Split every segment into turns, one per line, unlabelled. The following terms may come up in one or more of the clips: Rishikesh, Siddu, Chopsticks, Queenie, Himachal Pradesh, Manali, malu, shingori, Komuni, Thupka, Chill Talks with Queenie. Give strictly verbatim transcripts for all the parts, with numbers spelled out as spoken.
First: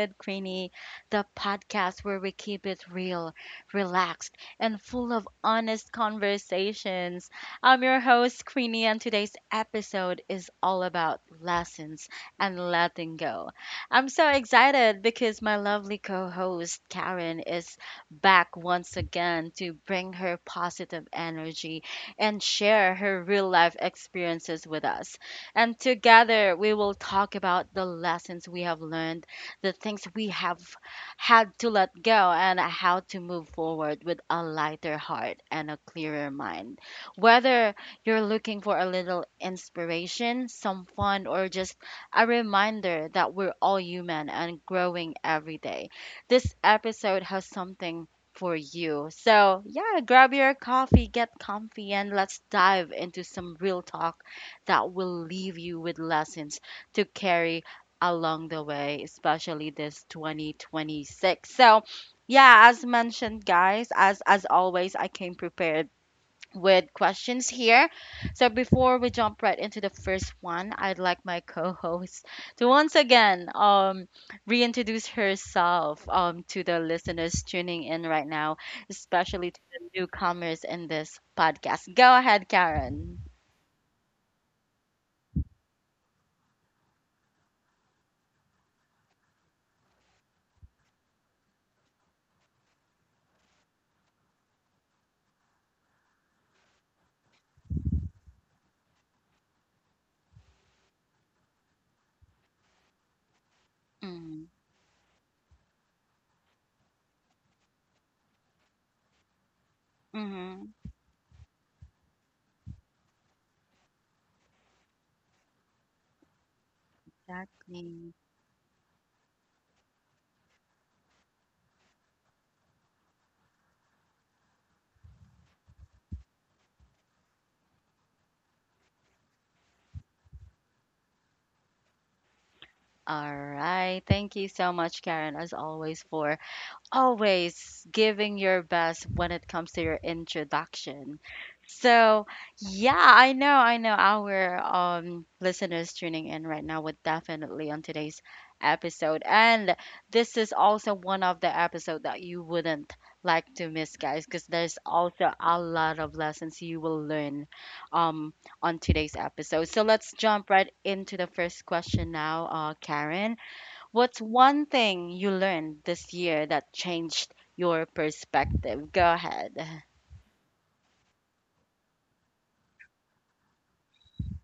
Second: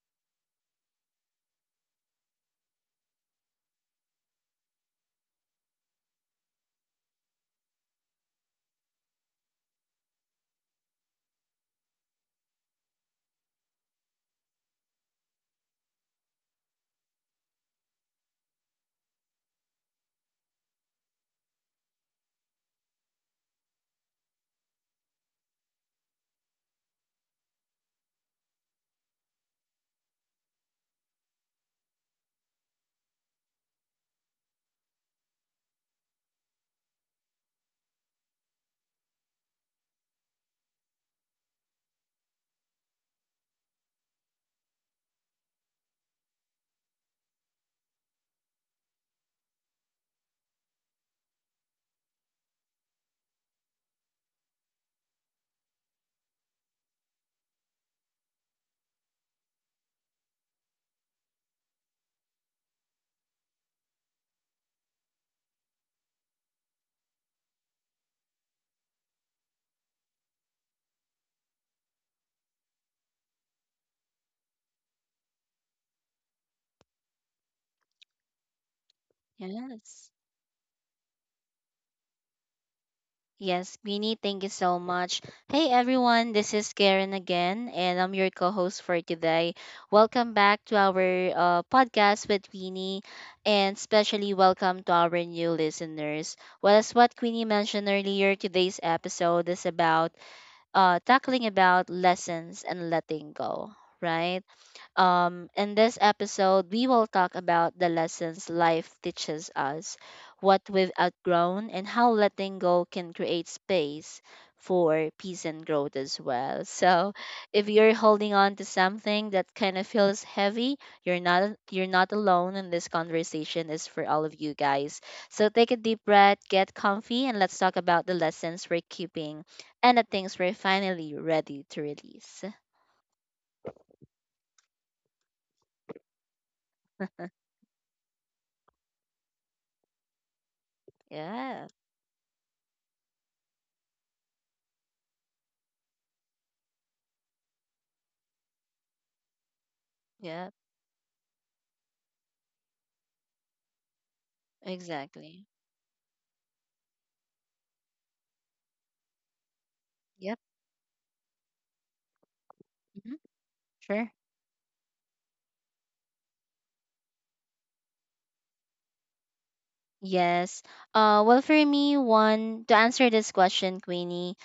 with Queenie, the podcast where we keep it real, relaxed, and full of honest conversations. I'm your host, Queenie, and today's episode is all about lessons and letting go. I'm so excited because my lovely co host, Karen, is back once again to bring her positive energy and share her real life experiences with us. And together we will talk about the lessons we have learned, the things we have had to let go, and how to move forward with a lighter heart and a clearer mind. Whether you're looking for a little inspiration, some fun, or just a reminder that we're all human and growing every day, this episode has something for you. So, yeah, grab your coffee, get comfy, and let's dive into some real talk that will leave you with lessons to carry along the way, especially this twenty twenty-six. So, yeah, as mentioned, guys, as as always, I came prepared with questions here. So before we jump right into the first one, I'd like my co-host to once again um reintroduce herself um to the listeners tuning in right now, especially to the
Yes.
newcomers in this podcast. Go ahead, Karen.
Yes, Beanie, thank you so much. Hey everyone, this is Karen again, and I'm your co host for today. Welcome back to our uh, podcast with Queenie, and especially welcome to our new listeners. Well, as what Queenie mentioned earlier, today's episode is about uh, tackling about lessons and letting go, right?
Mm-hmm.
Um, in this episode, we will talk about the lessons life teaches us, what
Mm-hmm.
we've outgrown, and how letting go can create space for peace and growth as well. So, if you're
Exactly.
holding on to something that kind of feels heavy, you're not you're not alone, and this conversation is for all of you guys. So, take a deep breath, get comfy, and let's talk about the lessons we're keeping and the things we're finally ready to release.
All right. Thank you so much, Karen, as always, for always giving your best when it comes to your introduction.
Yeah,
So, yeah, I know, I know our um, listeners tuning in right now would definitely on today's episode. And this
yeah.
is also one of the episode that you wouldn't like to miss, guys, because there's also
Exactly.
a lot of lessons you will learn um, on today's episode. So let's
Yep.
jump right into the first question now, uh,
Hmm.
Karen.
Sure.
What's one thing you learned this year that changed your perspective? Go ahead.
Yes. Uh, well, for me, one to answer this question, Queenie,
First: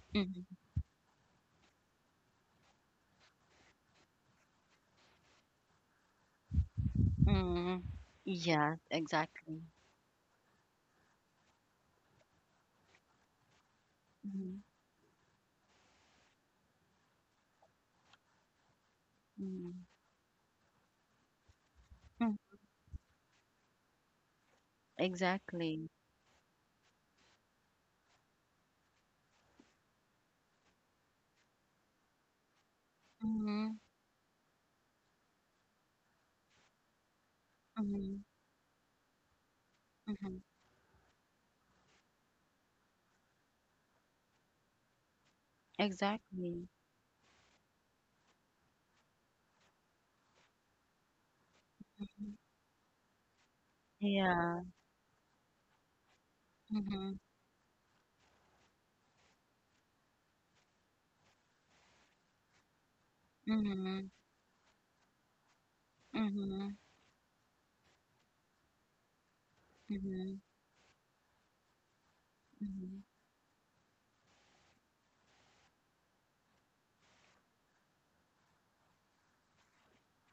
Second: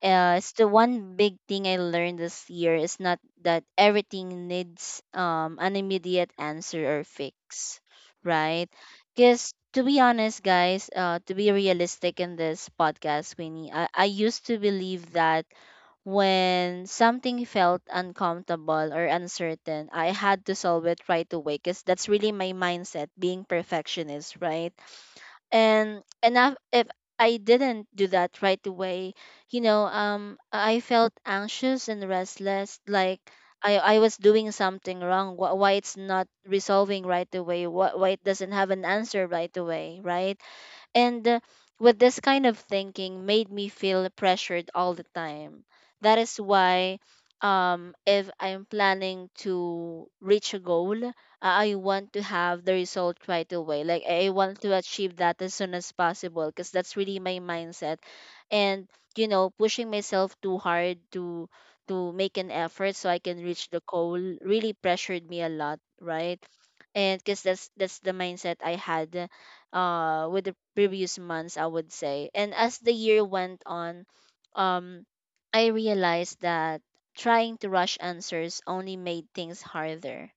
uh,
Mhm.
it's the one big thing I learned this year is not that everything needs um an immediate answer or fix,
Mm.
right?
Yeah,
Because
exactly.
to be honest, guys, uh, to be realistic in this podcast, Queenie, I, I used to
Mhm.
believe that when something felt uncomfortable or
Mm.
uncertain, I had to solve it right away because that's really
Mm.
my mindset, being perfectionist, right?
Exactly.
and and if if I didn't do that right away, you know, um, I felt anxious and restless, like I
Mhm.
I was doing something wrong. Wh- Why it's not resolving right away? Wh- Why it
Mhm.
doesn't have an answer right away? Right?
Mhm.
And uh, With this kind of thinking made me feel pressured all the time. That is
Exactly.
why um if I'm planning to reach a goal, uh, I want to
Mhm.
have the result right away. Like I want
Yeah.
to achieve that as soon as possible because that's really
Mhm.
my mindset. And you know, pushing myself too hard to to make an effort so I can reach the
Mhm.
goal really pressured me a lot, right?
Mhm.
And because that's that's the mindset I had uh
Mhm.
with the previous months, I would say, and as the
Mhm.
year went on, um I realized that trying to rush answers only made things harder,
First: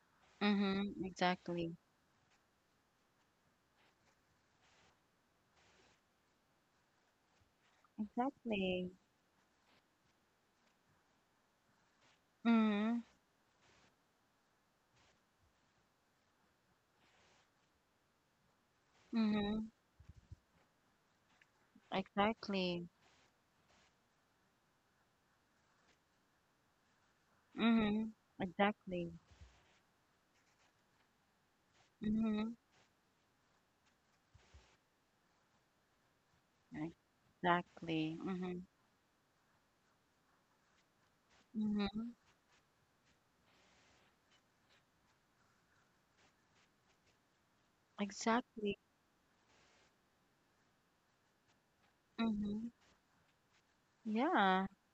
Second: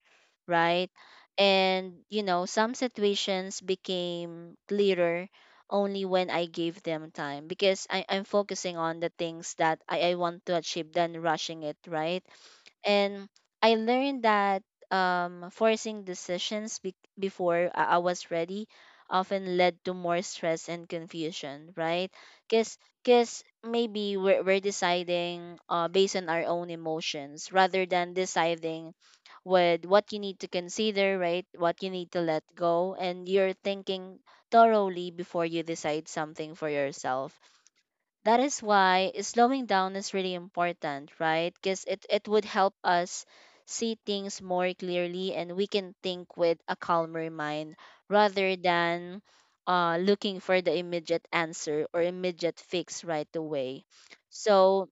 right?
Mhm. Exactly.
And you know, some situations became clearer only when I gave them time because I, i'm focusing
Exactly.
on the things that I, I want to achieve than rushing it, right?
Mhm.
And I learned that um, forcing decisions be- before I-, I was ready often
Mhm.
led to more stress and confusion, right? Because
Exactly.
because maybe we're, we're deciding uh, based on our own emotions rather
Mhm.
than deciding
Exactly.
with what you need to consider, right? What you need to let
Mhm.
go, and you're thinking thoroughly before you decide something for
Right.
yourself.
Exactly.
That
Mhm.
is why slowing down is really important, right? Because it,
Mhm.
it would help us see things more clearly and we can think with a calmer mind rather
Exactly.
than uh, looking for the immediate answer or immediate
Mhm.
fix right away.
Yeah.
So,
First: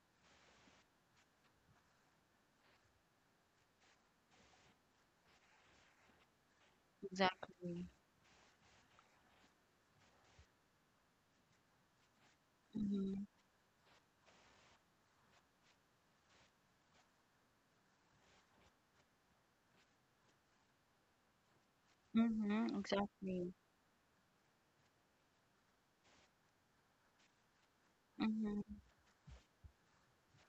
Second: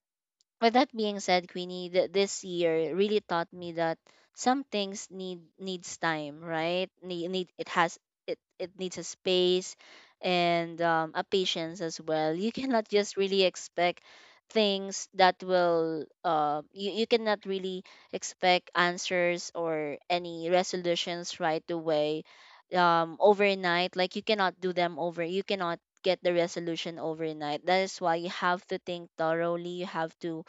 with that being said, Queenie, th- this year really taught me that some things need needs time, right? Need, need it
Exactly.
has it it needs a space and um, a patience as well. You cannot just
Mhm.
really expect things that will uh, you, you cannot really expect answers or any resolutions right away
Mhm.
um
Exactly.
overnight. Like you cannot do them over you cannot get the resolution overnight. That is why you
Mhm.
have to think thoroughly, you have to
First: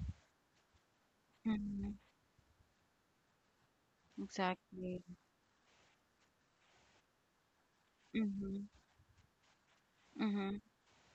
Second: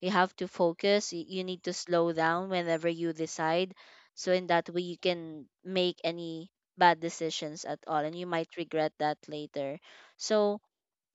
you have to focus. y- You need to
Mhm.
slow down whenever you decide. So in that way, you
Exactly.
can make any bad decisions at all, and you might
Mhm.
regret that later. So
Mhm.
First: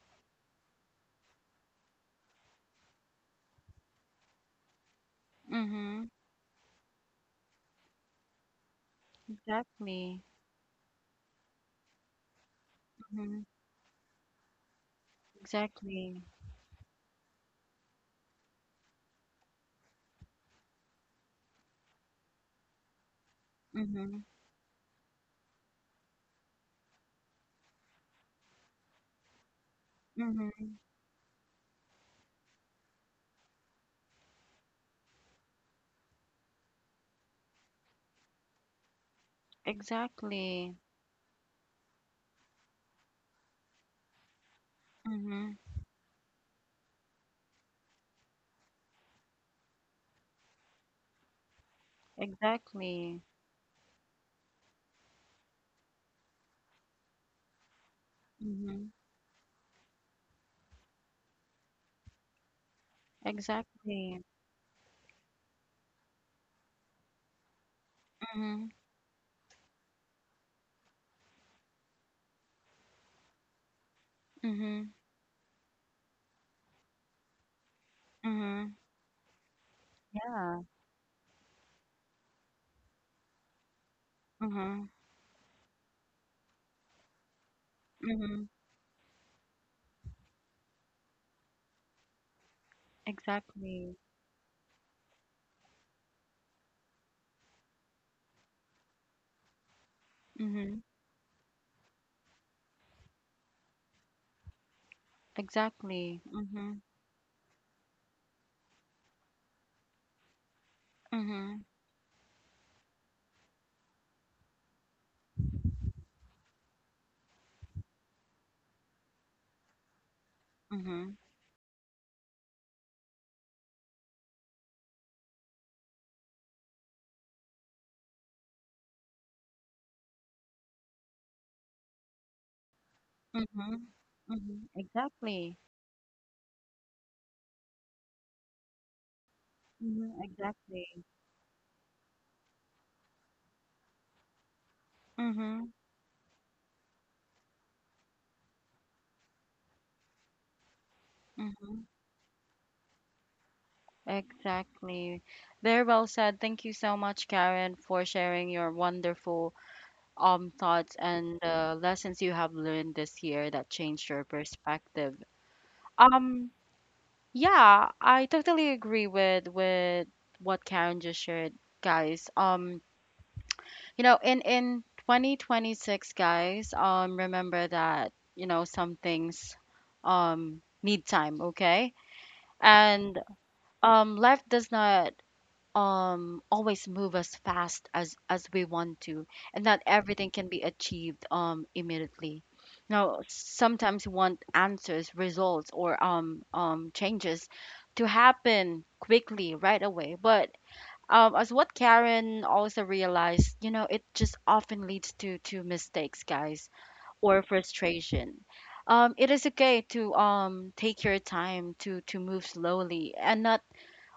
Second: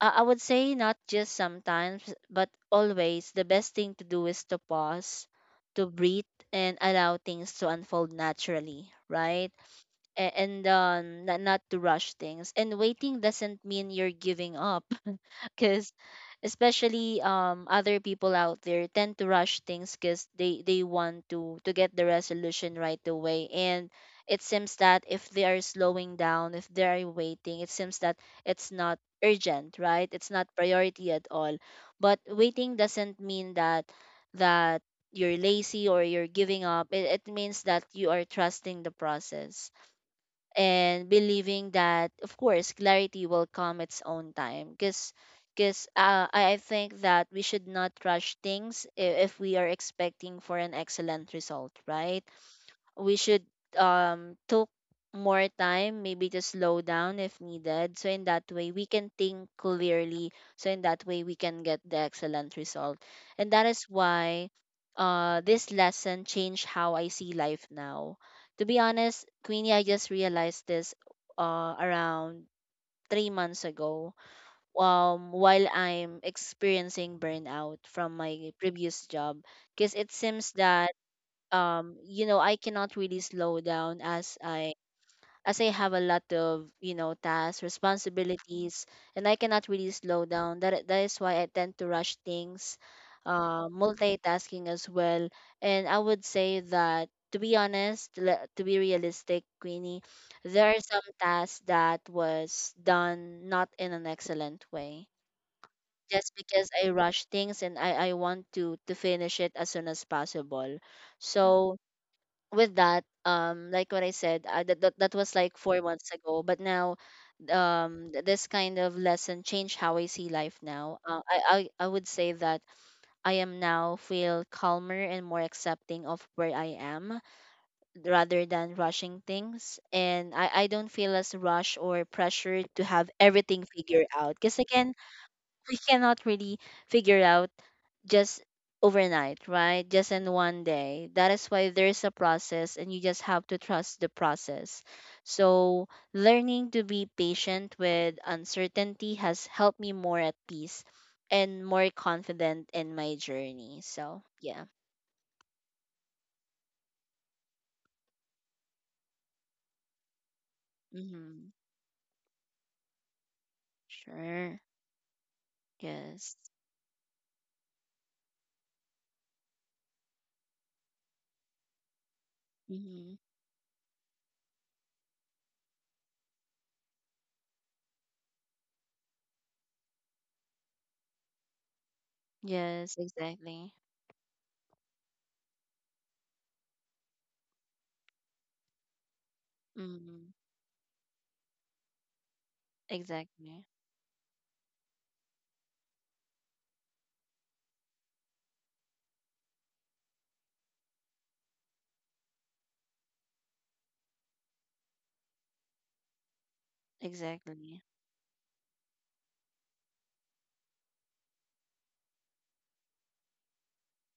uh, I would say not just sometimes, but always the best thing to do is to pause, to
Mhm.
breathe, and allow things to unfold naturally, right?
Exactly.
A- and um, not, not to rush things. And waiting
Mhm.
doesn't mean you're giving up, because
Exactly.
especially um, other people out there tend to rush things because they they want to to get the resolution right away. And
Mhm.
it seems that if they are slowing down, if they are waiting, it seems that it's not urgent, right? It's not
Mhm.
priority at all. But waiting doesn't mean that that you're lazy or you're giving up. It, it means that you are trusting the process
Exactly.
and believing that of course clarity will come its own time. because
Mhm.
because uh, I I think that we should not rush things i- if we are expecting for an excellent result, right? We
Exactly.
should um took more time maybe to slow down if needed, so in that way we
Mhm.
can think clearly, so in that way we can get the excellent result. And that is
Exactly.
why uh this lesson changed how I see life now. To
Mhm.
be honest, Queenie, I just realized this uh around three months ago
Mhm.
um while I'm experiencing burnout from my
Mhm.
previous job, because it seems
Yeah.
that um you know, I cannot really slow down as I
Mhm.
as i have a lot of you know tasks,
Mhm.
responsibilities, and I cannot really slow down. That that is why I tend to rush things, uh,
Exactly.
multitasking as well. And I would say that, to be honest, le- to be realistic, Queenie, there are
Mhm.
some tasks that was done not in an excellent way
Exactly.
just because
Mhm.
I rush things and i i want to to finish it as soon as possible.
Mhm.
So with that, um like what I said, uh, that, that that was like four months ago, but now um th- this kind of lesson changed how I see life now.
Mhm.
Uh, I, I i would say that I am now feel calmer and more accepting of where I am rather than rushing things, and i i don't feel as rushed or pressured to have everything
Mhm.
figured out, because
Mhm.
again,
Exactly.
we cannot really figure out just overnight, right? Just
Mhm.
in one
Exactly.
day. That is why there is a process and you just have to trust the process.
Mhm.
So, learning to be patient with uncertainty has helped me more at peace and
Mhm.
more confident in my journey. So, yeah.
Exactly. Very well said. Thank you so much, Karen, for sharing your wonderful um thoughts and
Mm-hmm.
uh, lessons you have learned this year that changed your
Sure.
perspective.
Yes.
Um, yeah, I totally agree with with what Karen just shared, guys. Um,
Mm-hmm.
You know, in in twenty twenty-six, guys, um, remember that, you know, some things um need time, okay?
Yes,
And
exactly.
um life does not um always move as fast as as we want to, and not
Mm-hmm.
everything can be achieved um immediately. You know,
Exactly.
sometimes we want answers, results, or um um changes to happen quickly right away, but um, as what Karen also realized, you know, it just often leads to to mistakes, guys, or
Exactly.
frustration. Um, it is okay to um take your time to to move slowly and not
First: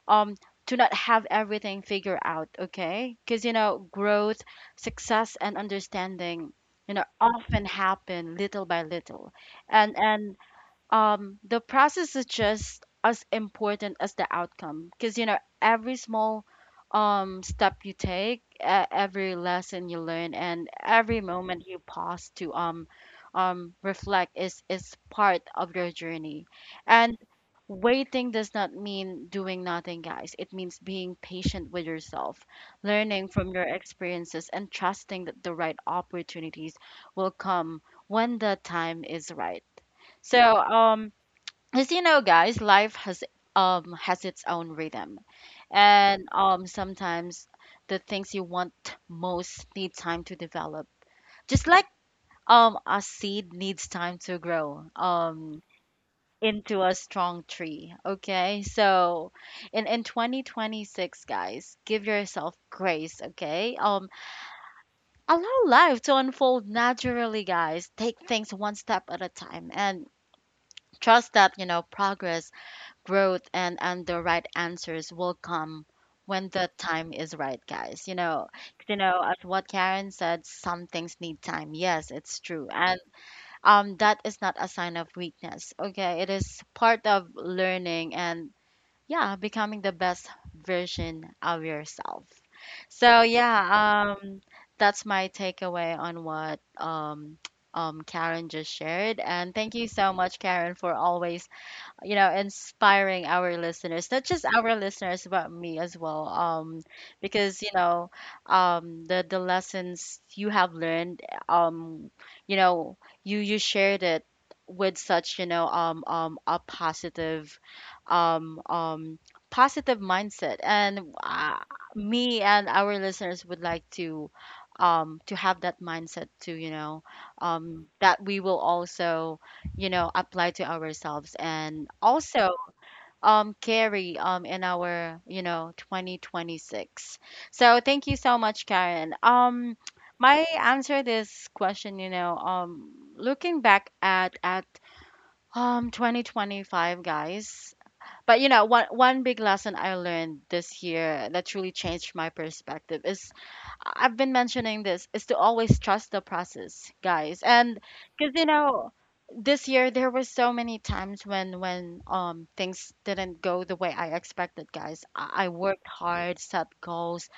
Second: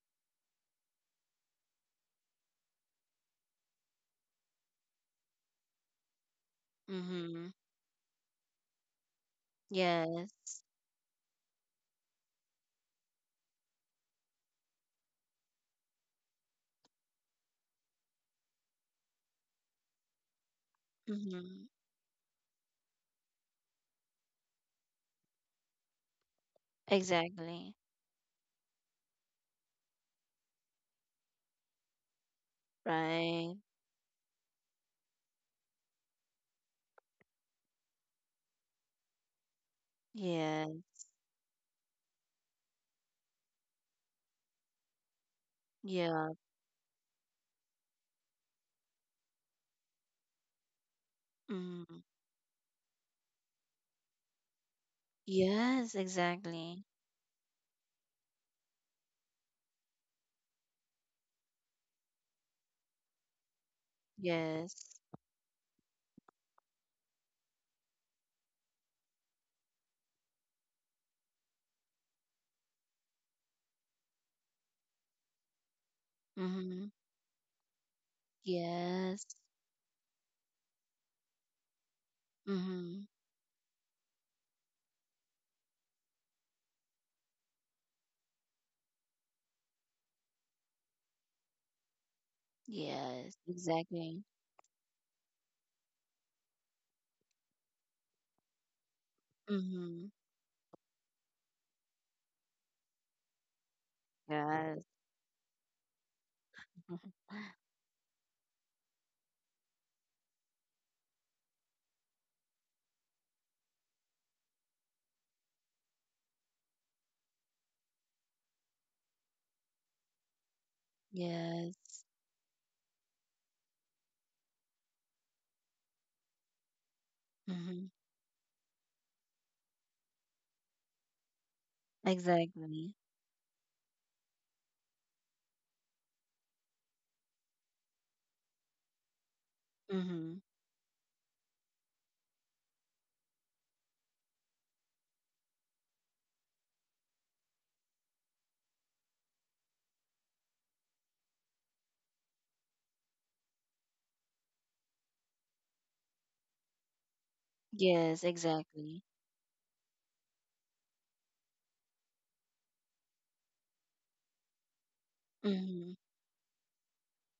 um to not have everything figured out, okay? Because you know, growth, success, and understanding, you know,
Mm-hmm.
often happen little by little, and and
Yes.
um the process is just as important as the outcome, because you know, every small um step you take, uh, every lesson you learn, and every moment
Mm-hmm.
you pause to um um reflect is is part of your journey. And
Exactly.
waiting does not mean doing nothing, guys. It means being patient with yourself, learning from
Right.
your experiences, and trusting that the right opportunities will come when the time is right. So,
Yeah.
um, as you know, guys, life has um has its own rhythm, and
Yeah.
um sometimes the things you want most need time to develop, just like
Mm.
um a seed needs time to grow um
Yes,
into
exactly.
a strong tree, okay? So in in twenty twenty-six, guys, give yourself grace, okay? Um
Yes.
allow life to unfold naturally, guys. Take things one step at a time and trust that, you know, progress, growth, and and the right answers will come when the
Mm-hmm.
time is right, guys. You know, 'cause, you know,
Yes.
as what Karen said, some things need time. Yes, it's true. And
Mm-hmm.
um that is not a sign of weakness, okay? It is part of learning and, yeah, becoming the best version of yourself. So,
Yes,
yeah,
exactly.
um that's my takeaway on what um um Karen just shared. And thank you
Mm-hmm.
so much, Karen, for always, you know, inspiring our listeners, not just our
Yes.
listeners, but me as well. Um,
Mhm.
because you know, um, the the lessons you have learned, um, you know, you you shared it with such, you know, um, um, a positive, um, um, positive mindset. And, uh,
Yes.
me and our listeners would like to, um, to have that mindset too, you know, um,
Mm-hmm.
that we will also, you know, apply to ourselves and also
Exactly.
um carry um in our, you know, twenty twenty-six. So thank you so much, Karen. Um,
Mm-hmm.
my answer this question, you know, um, looking back at at um twenty twenty-five, guys, but you know, one one big lesson I learned this year that truly changed my perspective is, I've been mentioning this, is to always trust the process, guys. And
Yes,
because you know,
exactly.
this year there were so many times when when um things didn't go the way I expected, guys. I, I worked
Mm-hmm.
hard, set goals,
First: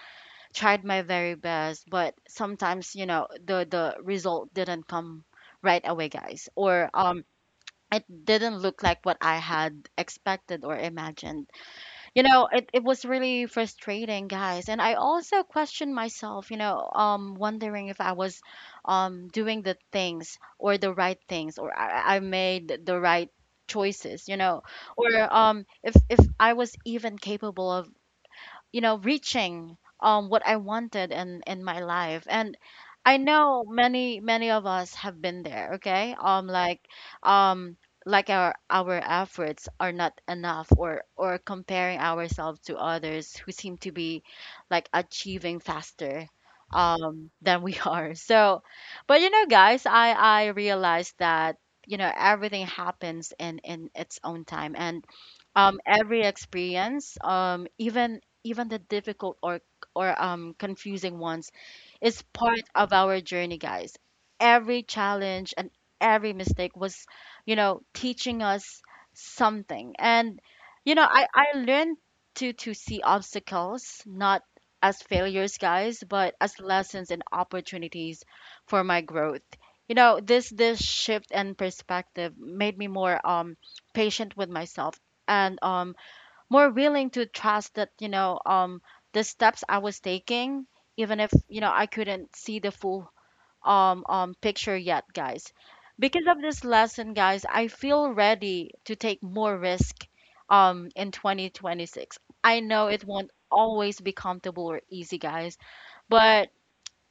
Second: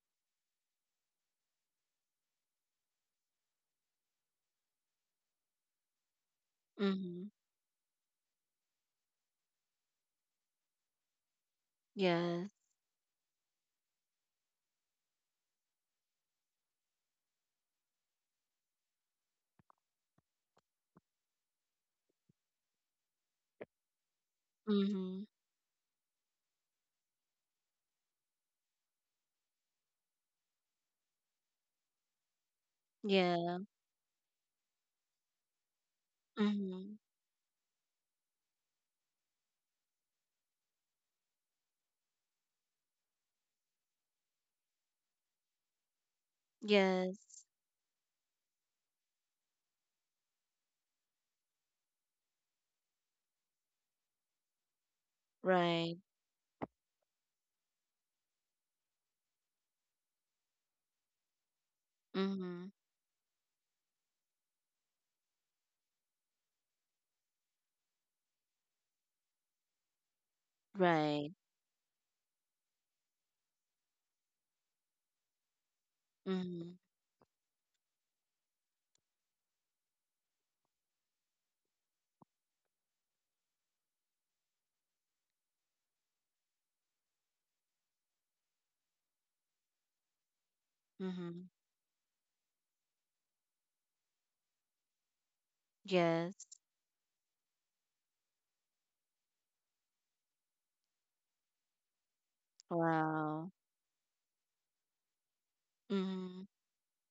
tried my very best, but sometimes you know, the the result didn't come right away, guys, or
Mm-hmm.
um it didn't look like what I had expected or imagined. You know,
Yes.
it, it was really frustrating, guys, and I also questioned myself, you know, um, wondering if I was um doing the things or the right things, or i, I made the right choices, you know, or
Mm-hmm.
um if if I was even capable of, you know, reaching um what I wanted in in my life. And I
Yeah.
know many, many of us have been there, okay? Um, like
Mm-hmm.
um like our our efforts are not enough, or or comparing ourselves to others who seem to be like achieving faster
Yes.
um than we are. So but you know, guys, i i realized that, you know, everything happens in in its own time. And um,
Right.
every experience, um, even even the difficult or or um, confusing ones, is part
Mm-hmm.
of our journey, guys. Every challenge and every mistake was, you know, teaching us something. And you know, I
Right.
I learned to to see obstacles not as failures, guys, but as
Mm-hmm.
lessons and opportunities for my growth. You know, this this shift and perspective made me more um patient with myself and um more willing to trust that, you know, um, the steps I was taking, even if,
Mm-hmm.
you know, I couldn't see the full um um picture yet, guys. Because of
Yes.
this lesson, guys, I feel ready to take more risk um in twenty twenty-six. I know it won't
Wow.
always be comfortable or easy, guys,
Mm-hmm.
but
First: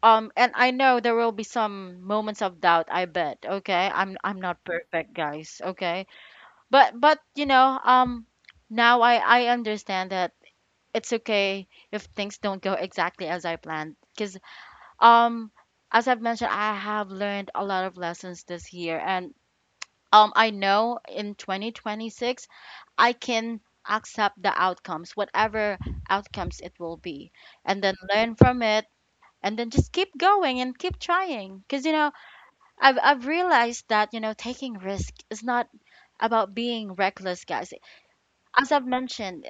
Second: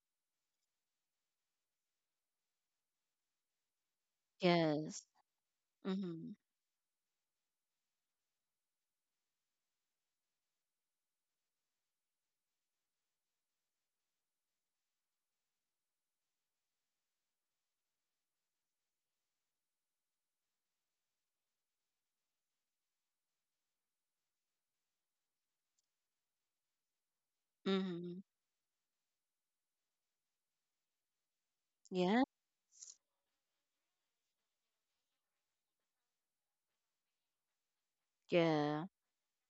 um and I know there will be some moments of doubt, I bet. Okay, I'm I'm not
Yes.
perfect, guys, okay?
Mm-hmm.
But but you know, um, now i i understand that it's okay if things don't go exactly as I planned, because um, as I've mentioned, I have learned a lot of lessons this year. And um, I know in twenty twenty-six I can accept the outcomes, whatever outcomes it will be, and then
Mm-hmm.
learn from it, and then just keep going and keep trying. Because you know,
Yeah.
i've I've realized that, you know, taking risk is not about being reckless, guys. As
Yeah.
I've mentioned,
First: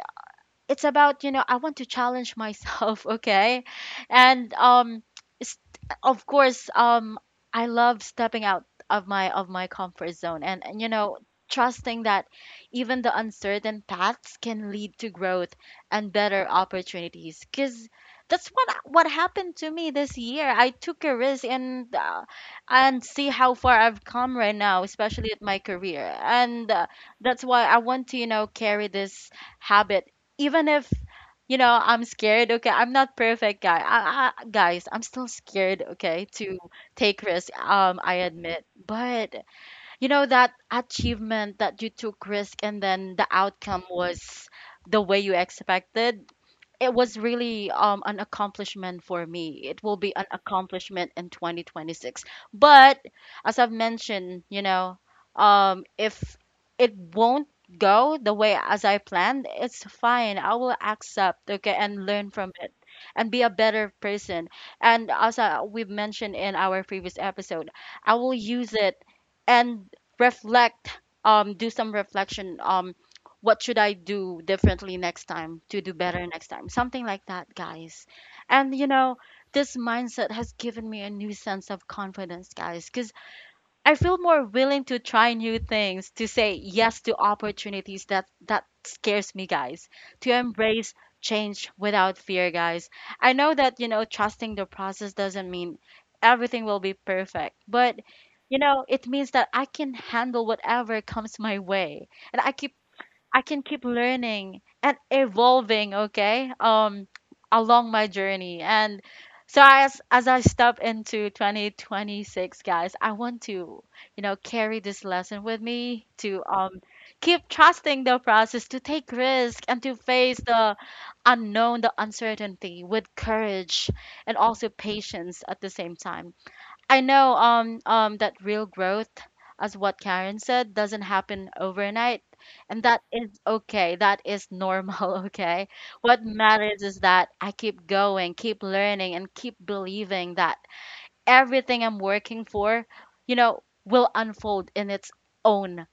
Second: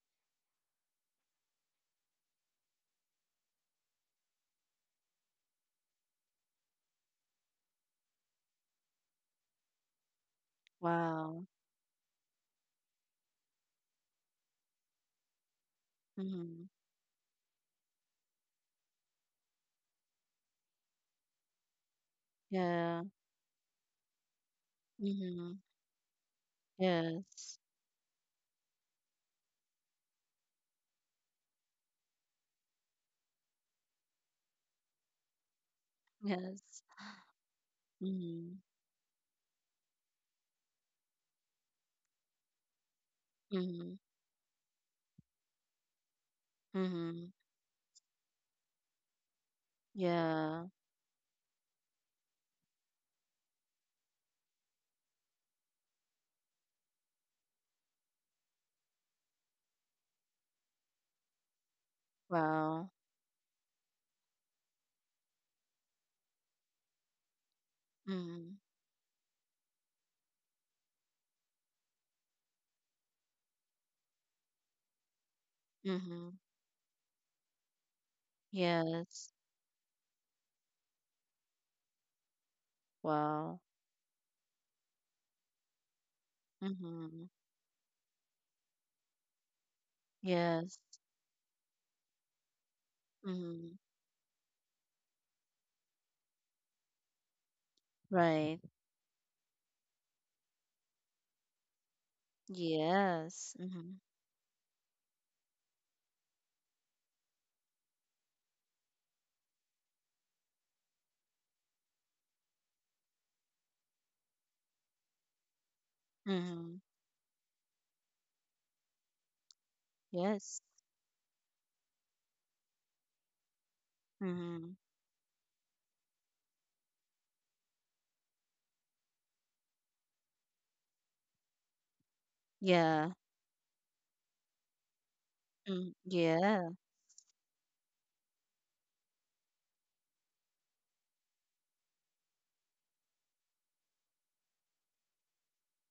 it's about, you know, I want to challenge myself okay. And um, s- of course, um, I love stepping out of my of my comfort zone, and, and you know,
Wow.
trusting that even the uncertain paths can lead to growth and better
Mm-hmm.
opportunities. Because that's what what happened to me this year. I took a risk, and uh,
Yeah.
and see how far I've come right now, especially at
Mm-hmm.
my career. And uh, that's
Yes.
why I want to, you know, carry this habit even if, you know, I'm scared. Okay, I'm not perfect, guy, I, I, guys, I'm still scared, okay, to
Yes.
take risk, um, I
Mm-hmm.
admit. But you know, that achievement that you took risk and then the outcome
Mm-hmm.
was the way you expected, it was
Mm-hmm.
really um an accomplishment for me. It will be an
Yeah.
accomplishment in twenty twenty-six. But as I've mentioned, you know, um, if it won't go the way as I planned, it's fine. I will accept, okay, and learn from it
Wow.
and be a better person. And as I, we've mentioned in our previous episode, I will
Mm-hmm.
use it and reflect, um, do some reflection, um, what should I do differently next time to do better
Mm-hmm.
next time? Something like that, guys. And you know,
Yes.
this mindset has given me a new sense of confidence, guys, because
Wow.
I feel more willing to try new things, to say yes to
Mm-hmm.
opportunities that that scares me, guys, to
Yes.
embrace change without fear, guys. I know
Mm-hmm.
that, you know, trusting the process doesn't mean everything will be perfect, but you
Right.
know, it means that I can handle whatever comes my way and I can I
Yes.
can keep
Mm-hmm.
learning and evolving, okay? Um along my journey. And so as as I step into twenty twenty-six, guys, I want to, you know, carry this lesson with me to
Mm-hmm.
um keep trusting the process, to take risk and to face
Yes.
the unknown, the uncertainty with courage and also
Mm-hmm.
patience at the same time. I know um um that real growth, as what Karen said, doesn't happen overnight, and that
Yeah.
is okay. That is normal, okay?
Mm,
What
yeah.
matters is that I keep going, keep learning, and keep believing that everything I'm working for, you know, will unfold in its own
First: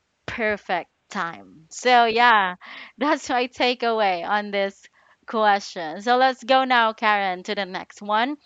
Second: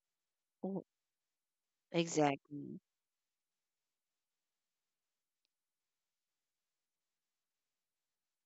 W-
perfect time. So yeah,
Exactly.
that's my takeaway on this question. So let's go now, Karen, to the next one.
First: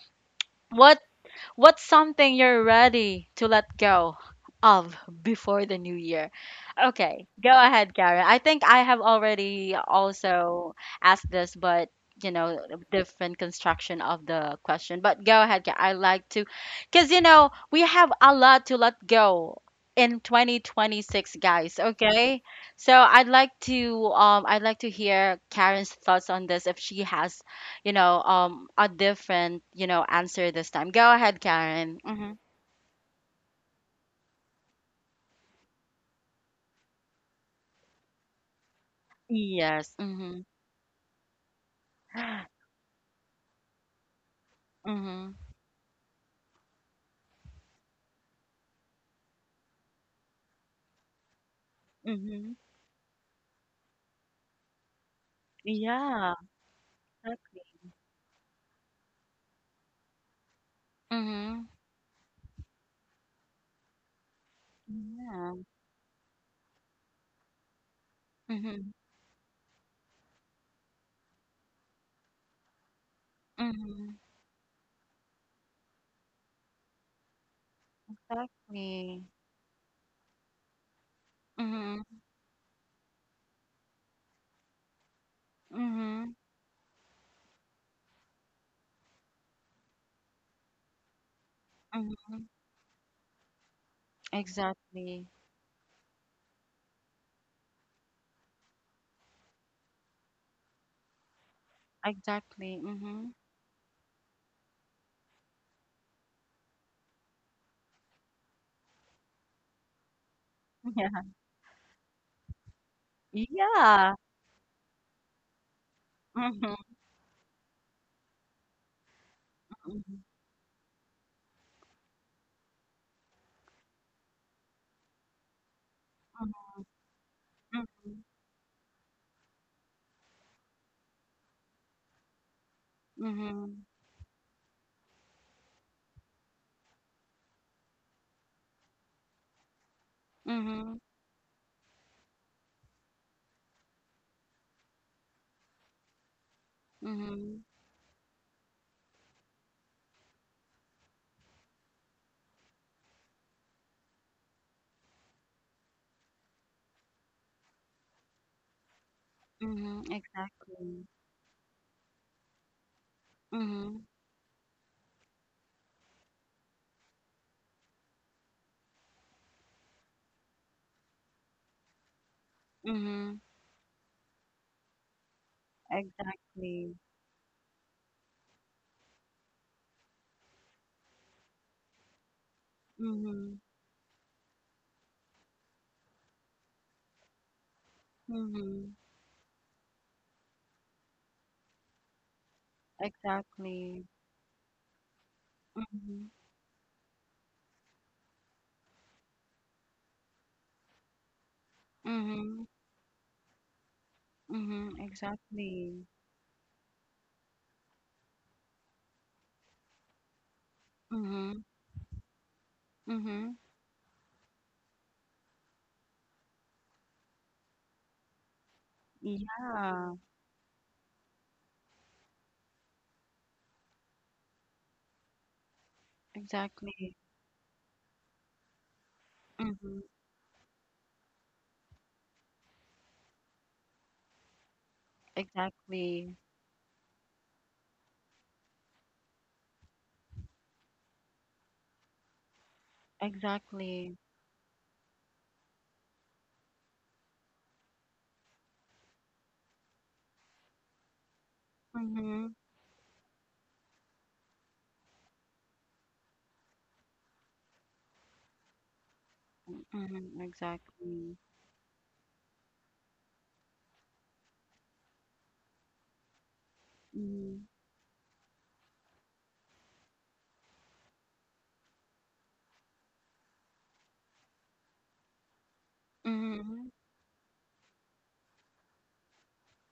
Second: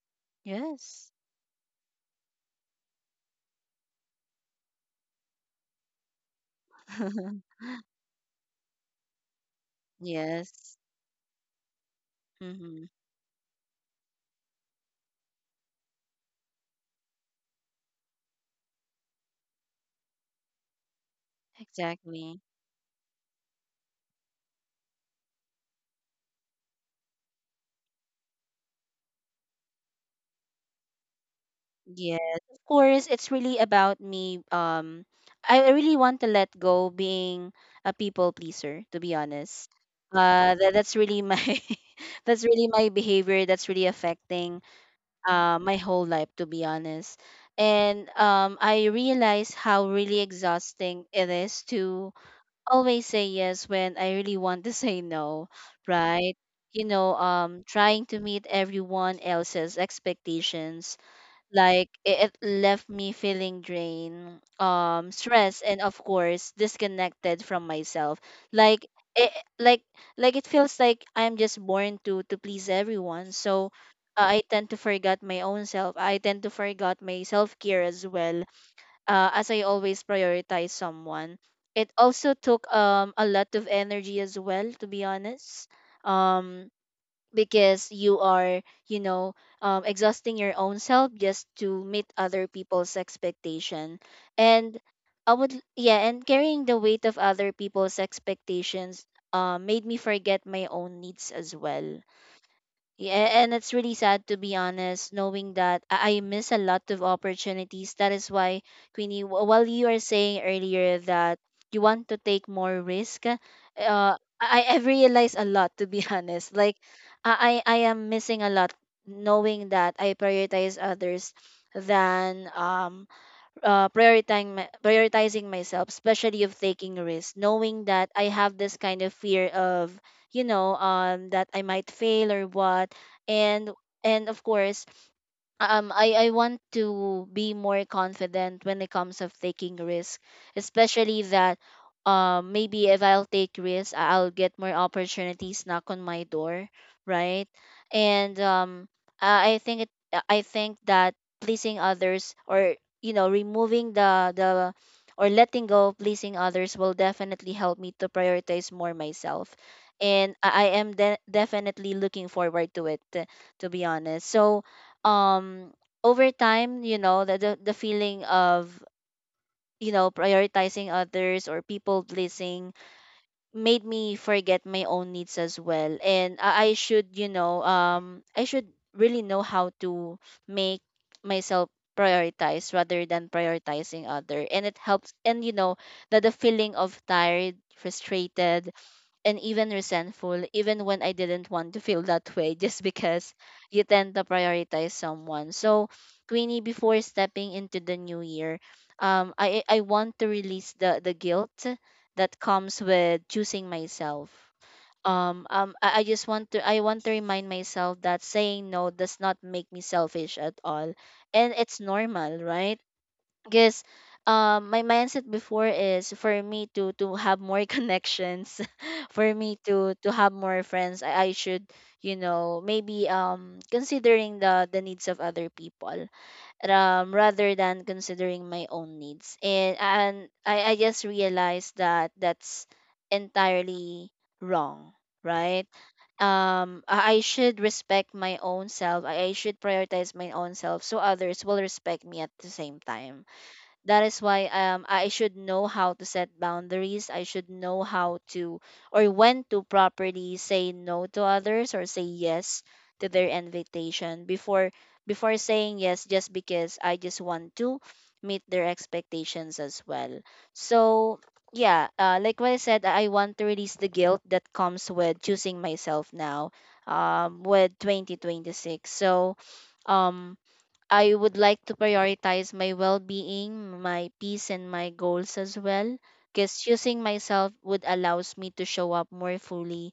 What
Yes.
What's something you're ready to let go of before the new year? Okay, go ahead, Karen. I think I have already also
Yes.
asked this, but you know,
Mm-hmm.
different construction of the question. But go ahead, Karen. I like to, because you know, we have a lot to let go in twenty twenty-six, guys.
Exactly.
Okay, so I'd like to um I'd like to hear Karen's thoughts on this if she has you know, um, a different, you know, answer this time. Go ahead, Karen.
Yes.
Mm-hmm.
Of course, it's really about me. Um, I really want to let go being a people pleaser, to be honest.
Yes. Mm-hmm.
Uh, that, that's really my that's really my behavior that's really affecting
Mm-hmm.
uh, my whole life, to be honest. And um, I realize how really exhausting it is to
Mm-hmm.
always say yes when I really want to say no,
Yeah,
right? You know,
exactly.
um, trying to meet everyone else's expectations,
Mm-hmm.
like it, it left me feeling drained, um,
Yeah.
stressed, and of course disconnected from myself. Like
Mm-hmm.
it, like, like it feels like I'm just born to to please everyone. So
Mm-hmm.
uh, I tend to forget my own self. I tend to forget my self care as well,
Exactly.
uh, as I always prioritize someone. It
Mm-hmm.
also took um a lot of energy as well, to be honest.
Mm-hmm.
Um, because you are, you know, um, exhausting your own self just to meet
Mm-hmm.
other people's expectation, and
Exactly.
I would, yeah, and carrying the weight of other people's expectations, uh, made me forget my own needs as well.
Exactly. Mm-hmm.
Yeah, and it's really sad to be honest, knowing that I I miss a lot of opportunities. That is why, Queenie, wh- while you are saying earlier
Yeah.
that you want to take more risk, uh,
Yeah.
I I I've realized a lot to be honest. Like,
Mm-hmm.
I I I am missing a lot, knowing that I
Mm-hmm.
prioritize others than um uh, prioritizing my, prioritizing myself, especially of taking risks, knowing that
Mm-hmm.
I have this kind of fear of you know um that I might fail or what, and
Mm-hmm.
and of course um I, I want to be more confident when it comes of taking risk, especially that um maybe if I'll take risk, I- I'll get more opportunities knock on my door, right?
Mm-hmm.
And um I I think it uh, I think that pleasing others or you know removing the the or letting go of pleasing others will definitely help me to prioritize more myself.
Mm-hmm.
And I I am
Exactly.
de- definitely looking forward to it, to be
Mm-hmm.
honest. So, um over time you know the the, the feeling of you know prioritizing others or people pleasing
Mm-hmm.
made me forget my own needs as well. And i, I
Exactly.
should you know um i should really know how to make myself prioritize rather than
Mhm.
prioritizing other, and it helps. And you know that the feeling of tired, frustrated,
Mhm.
and even resentful, even when I didn't want to feel that way, just because you
Exactly.
tend to prioritize someone. So,
Mhm.
Queenie, before stepping into the new year, um, I I I want to release the the guilt that
Mhm.
comes with choosing myself.
Mhm.
Um, um, I, I
Exactly.
just want to I want to remind myself that saying no does not make me selfish at all, and
Mhm.
it's normal, right?
Mhm.
'Cause, um my mindset before is for me to to have more connections for me to to
Yeah.
have more friends. I, I should you know maybe um considering the the needs of other people, um
Exactly.
rather than considering my own needs. and
Mhm.
and I, I just realized that that's entirely wrong, right?
Exactly.
um I I should respect my own self. I I should prioritize my own self so others will respect me at the same time. That is
Exactly.
why, um, i should know how to set boundaries. I should know how to, or when to properly say no to others, or say
Mhm.
yes to their invitation before before saying yes, just because i just want to meet their expectations as well.
Mhm.
So
Exactly.
yeah, uh, like what i said, I want to release the guilt that comes with choosing myself now, um,
Mhm.
with twenty twenty-six. So, um I would like to prioritize my well being, my peace, and my goals as well. Because
Mhm.
choosing myself would allows me to show up more fully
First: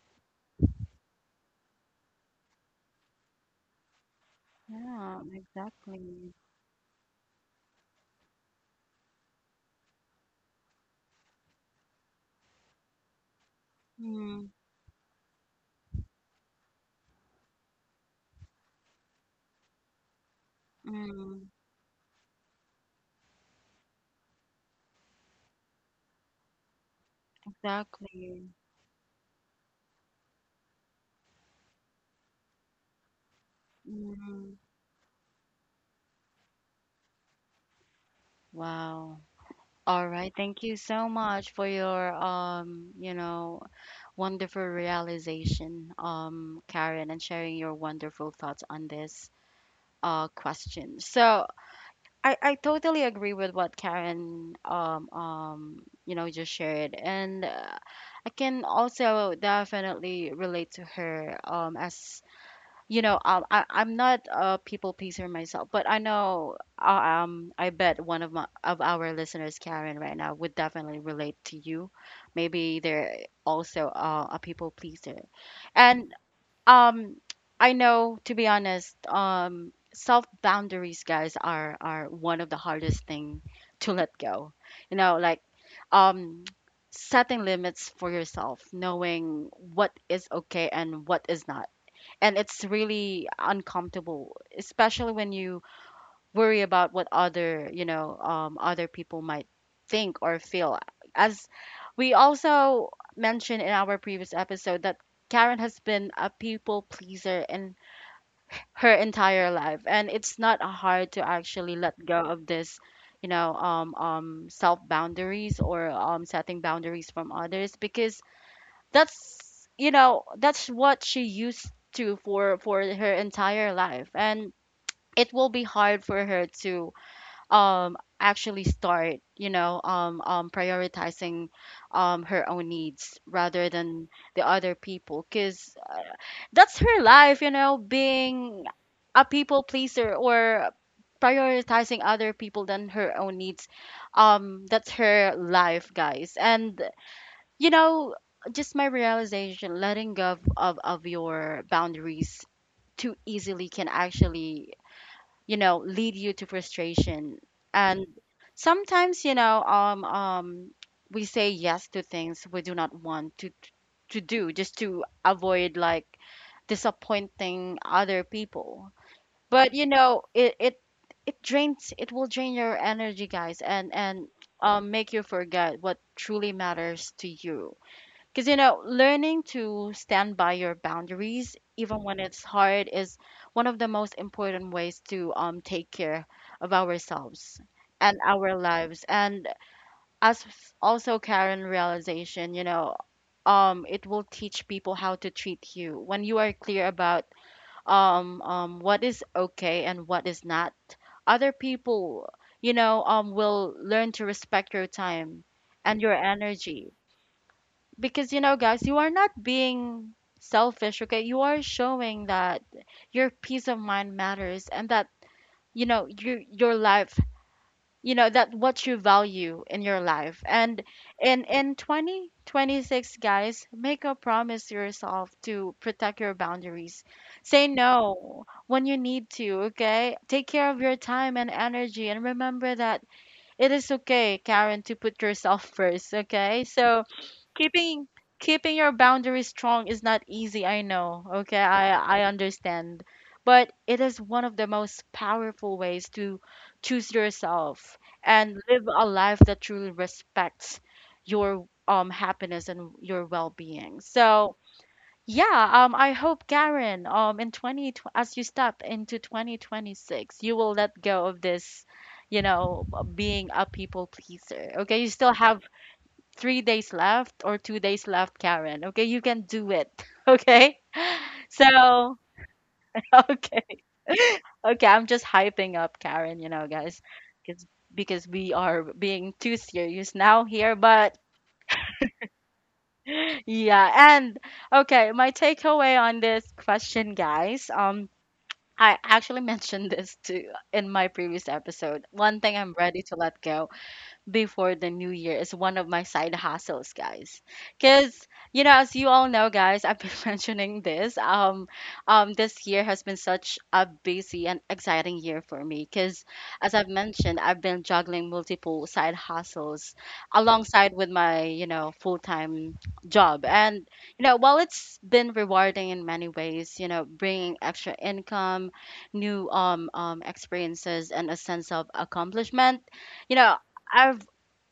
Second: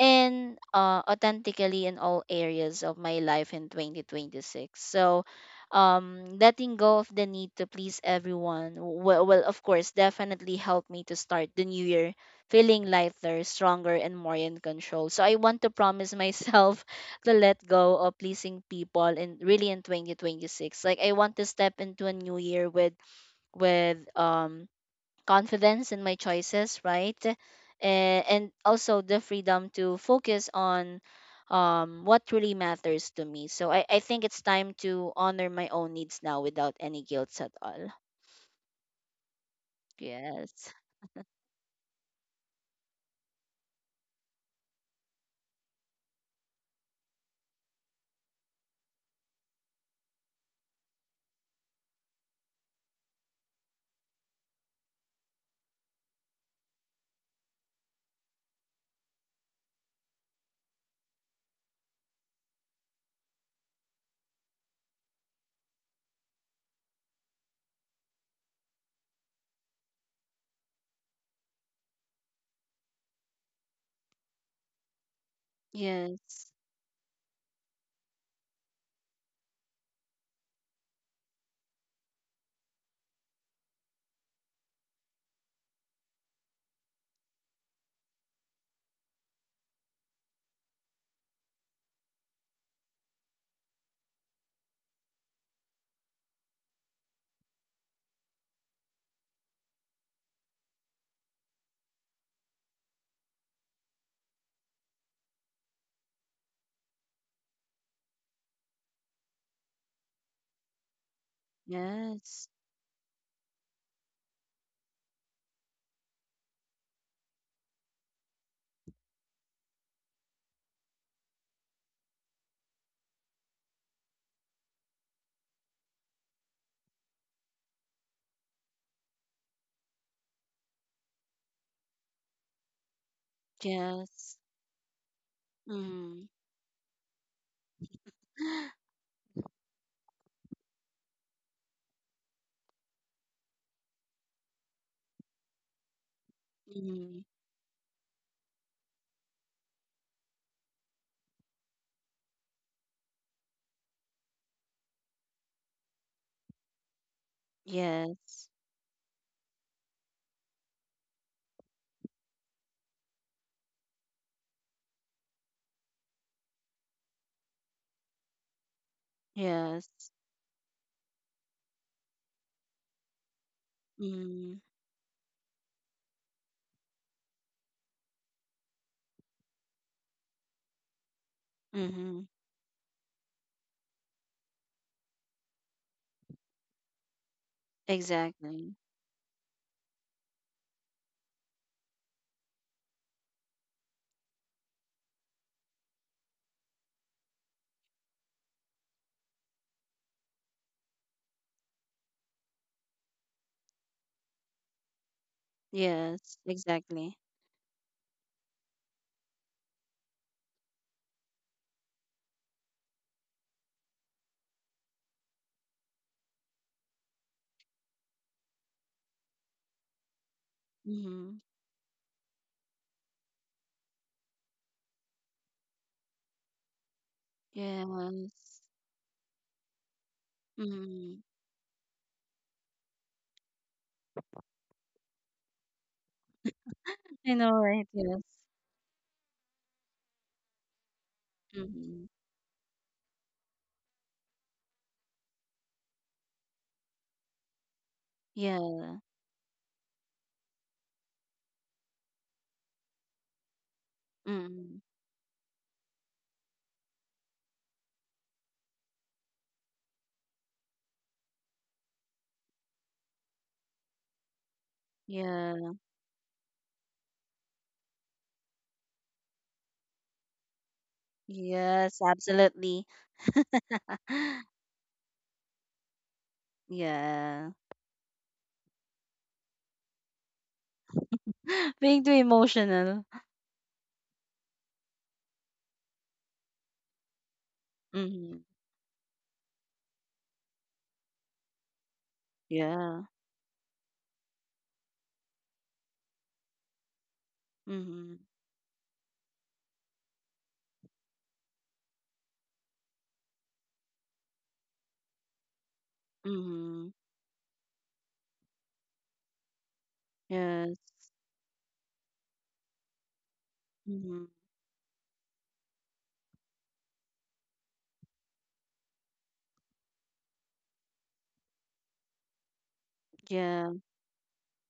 and, uh, authentically in all areas of my life in twenty twenty-six.
Yeah.
So,
Exactly.
um, letting go of the need to please everyone will, will, of course, definitely help me to start the new year feeling lighter, stronger, and more
Mhm.
in control. So, I want to promise myself to let go of pleasing people in really in twenty twenty-six. Like, I want to
Mhm.
step into a new year with with um confidence in my choices, right? Eh,
Exactly.
and also the freedom to focus on, um, what really matters to me. So I, I think it's
Mhm.
time to honor my own needs now without any guilt at all.
Wow. All right. Thank
Yes.
you so much for your um, you know, wonderful realization, um, Karen, and sharing your wonderful thoughts on this uh question. So I, I totally agree with what Karen um um you know just shared, and uh, I can also definitely relate to her um as you know, um, I, I'm not a people pleaser myself, but I know, uh, um, I bet one of my of our listeners, Karen, right now would definitely relate to you. Maybe they're also uh, a people pleaser, and
Yes.
um, I know to be honest, um, self boundaries, guys, are are one of the hardest thing to let go. You know, like, um. Setting limits for yourself, knowing what is okay and what is not, and it's really uncomfortable especially when you worry about what other you know um, other people might think or feel, as we also mentioned in our previous episode, that Karen has been a people pleaser in her entire life and it's not hard to actually let go of
Yes.
this, you know um, um, self boundaries or um, setting boundaries from others because that's you know that's what she used to for for her entire life, and it will be hard for her to um actually start you know um um prioritizing um her own needs rather than
Yes.
the other people, cuz
Mm.
that's her life, you know, being a people pleaser or prioritizing other people than her own needs, um that's her life, guys. And
Mm.
you know, just my realization, letting go of, of, of your boundaries too easily can actually, you know, lead you to frustration. And
Yes.
sometimes you know um um we say yes to things we do not want to to do just to avoid like disappointing other people. But you
Yes.
know, it it it drains it will drain your energy, guys, and and
Mm.
um, make you forget what truly matters to you, because, you know, learning to stand by your boundaries, even
Mm-hmm.
when it's hard, is one of the most important ways to, um, take care of ourselves and our
Exactly.
lives. And as also Karen realization, you know, um, it will teach people how to treat you when you are clear about um, um, what is okay and what is not. Other people, you know, um, will learn to respect your time and your
Yes.
energy,
Exactly.
because, you know, guys, you are not being selfish, okay? You are showing that your peace of mind matters and that, you know, you, your life, you know, that what you value in your life. And
Mm-hmm.
in, in twenty twenty-six, guys, make a promise to yourself to protect your boundaries. Say
Yes.
no when you need to, okay? Take care of your
Mm.
time and energy, and remember that it is okay, Karen, to put yourself first, okay? So,
I know, right?
keeping
Yes.
keeping your boundaries strong is not easy, I know, okay?
Mm-hmm.
I i understand, but it is one of the most powerful ways to choose yourself and live
Yeah.
a life that truly respects your um happiness and your well-being. So
Mm.
yeah, um I hope Karen, um in twenty tw- as you step into twenty twenty-six you will let go of this, you know, being a people pleaser. Okay, you still have
Yeah.
three days left or two days left, Karen. Okay, you can do it. Okay,
Yes,
so
absolutely.
okay, okay, I'm just hyping up Karen, you know, guys,
Yeah.
because because we are being too serious now here, but
Being too emotional.
yeah, and okay, my takeaway on this question, guys, um.
Mm-hmm.
I actually mentioned this too in my previous episode. One thing I'm ready
Yeah.
to let go before the new year is one of my side hustles, guys.
Mm-hmm.
Because you know, as you all know, guys, I've been mentioning this. Um, um, this year has been such a busy and exciting year for me. Because as I've
Mm-hmm.
mentioned, I've been juggling multiple side hustles
Yes.
alongside with my, you know, full time job, and you
Mm-hmm.
know, while it's been rewarding in many ways, you know, bringing extra income, new um um experiences, and a sense of accomplishment, you know.
Yeah.
I've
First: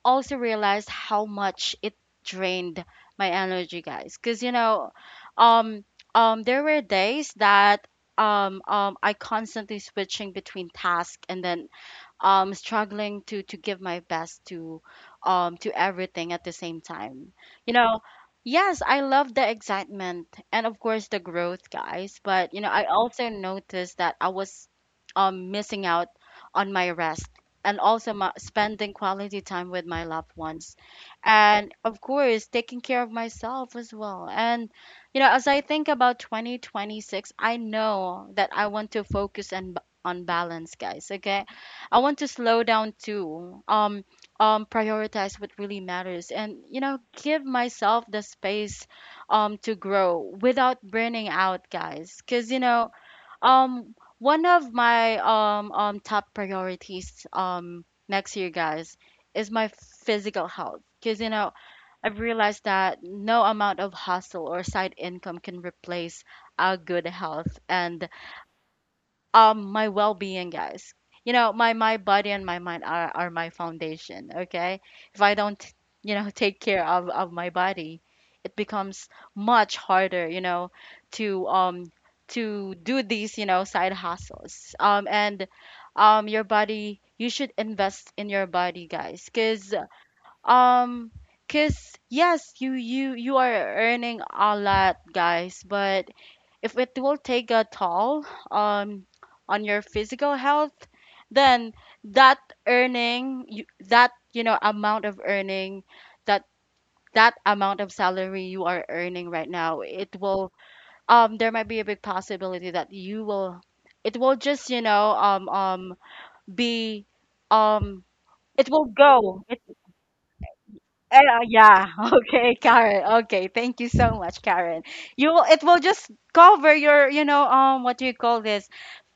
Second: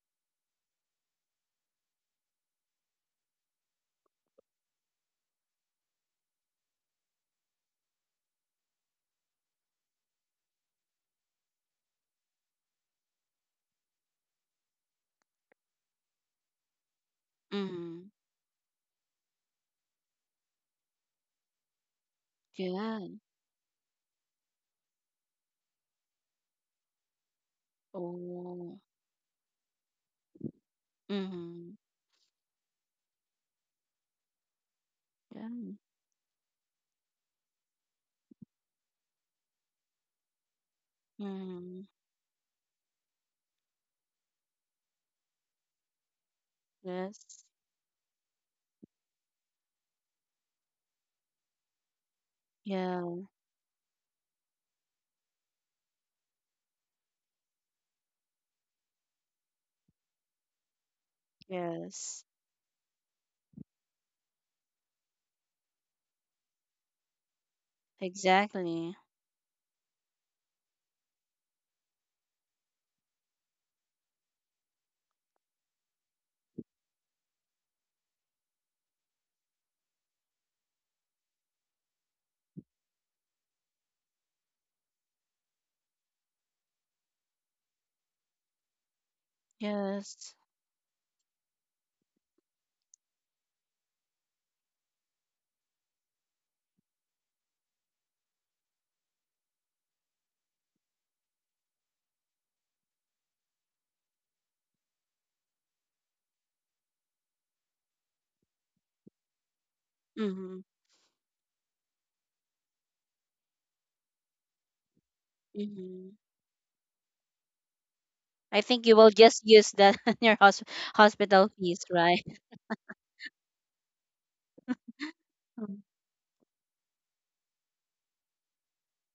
also realized how much it drained my energy, guys. Because you know, um, um, there were days that um, um, I constantly switching between tasks and then um struggling to to give my best to um to everything at the same time, you know.
Mm-hmm.
Yes, I love the excitement and of course the growth, guys, but you know I
Yeah.
also noticed that I was um missing out on my rest and also my
Oh.
spending quality time with my loved ones,
Mm-hmm.
and of course taking care of myself as well. And you know, as I
Yeah.
think about twenty twenty-six, I know that I want to focus and on on balance, guys, okay?
Mm-hmm.
I want to slow down too. Um, um, prioritize what really matters, and you know,
Yes.
give myself the space, um, to grow without burning out, guys. Cause you know,
Yeah.
um, one of my um um top priorities um next year, guys, is my physical health. Cause you know, I've
Yes.
realized that no amount of hustle or side income can replace a good health and
Exactly.
um my well-being, guys. You know, my my body and my mind are, are my foundation, okay? If I don't, you know, take care of, of my body, it becomes much harder, you know, to um to do these, you know, side hustles, um and um your body, you should invest in your body, guys, because
Yes.
um because yes, you you you are earning a lot, guys, but if it will take a toll, um, on your physical health, then that earning, you, that, you know, amount of earning, that that amount of salary you are earning right now, it will,
Mm-hmm.
um, there might be a big possibility that you will, it will just, you know, um um
Mm-hmm.
be um,
I
it
think
will
you will just
go. It,
use that on your hos-
eh, uh,
hospital fees,
yeah.
right?
Okay, Karen. Okay, thank you so much, Karen. You will. It will
Mm.
just cover your, you know, um, what do you call this?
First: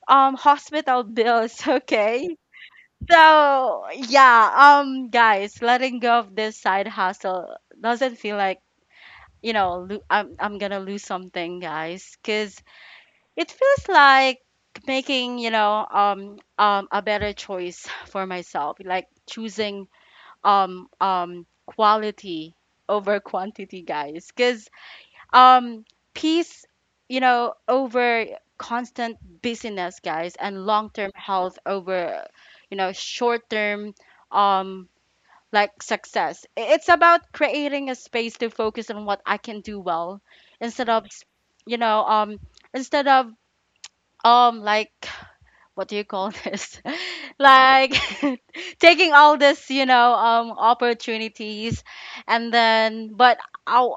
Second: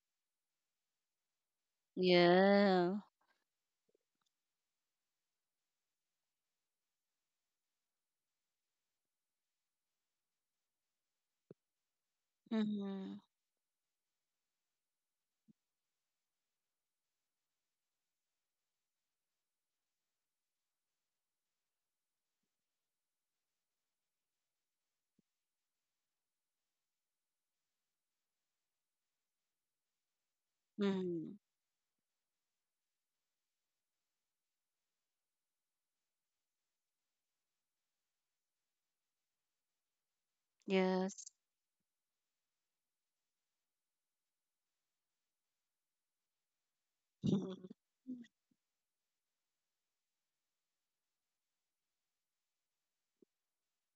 um Hospital bills. Okay.
Yeah.
So yeah um guys, letting go of this side hustle doesn't feel like, you know lo- I'm, I'm gonna lose something, guys, because
Mm-hmm.
it feels like making, you know um um a better choice for myself, like choosing um um quality over quantity, guys, because um peace, you know, over constant busyness, guys, and long-term
Mm-hmm.
health over, you know, short-term, um like, success. I- it's about creating a space to focus on what I can do well instead of s-
Yes.
you know, um instead of, um like, what do you call this,
Mm-hmm.
like, taking all this you know um opportunities and then. But I,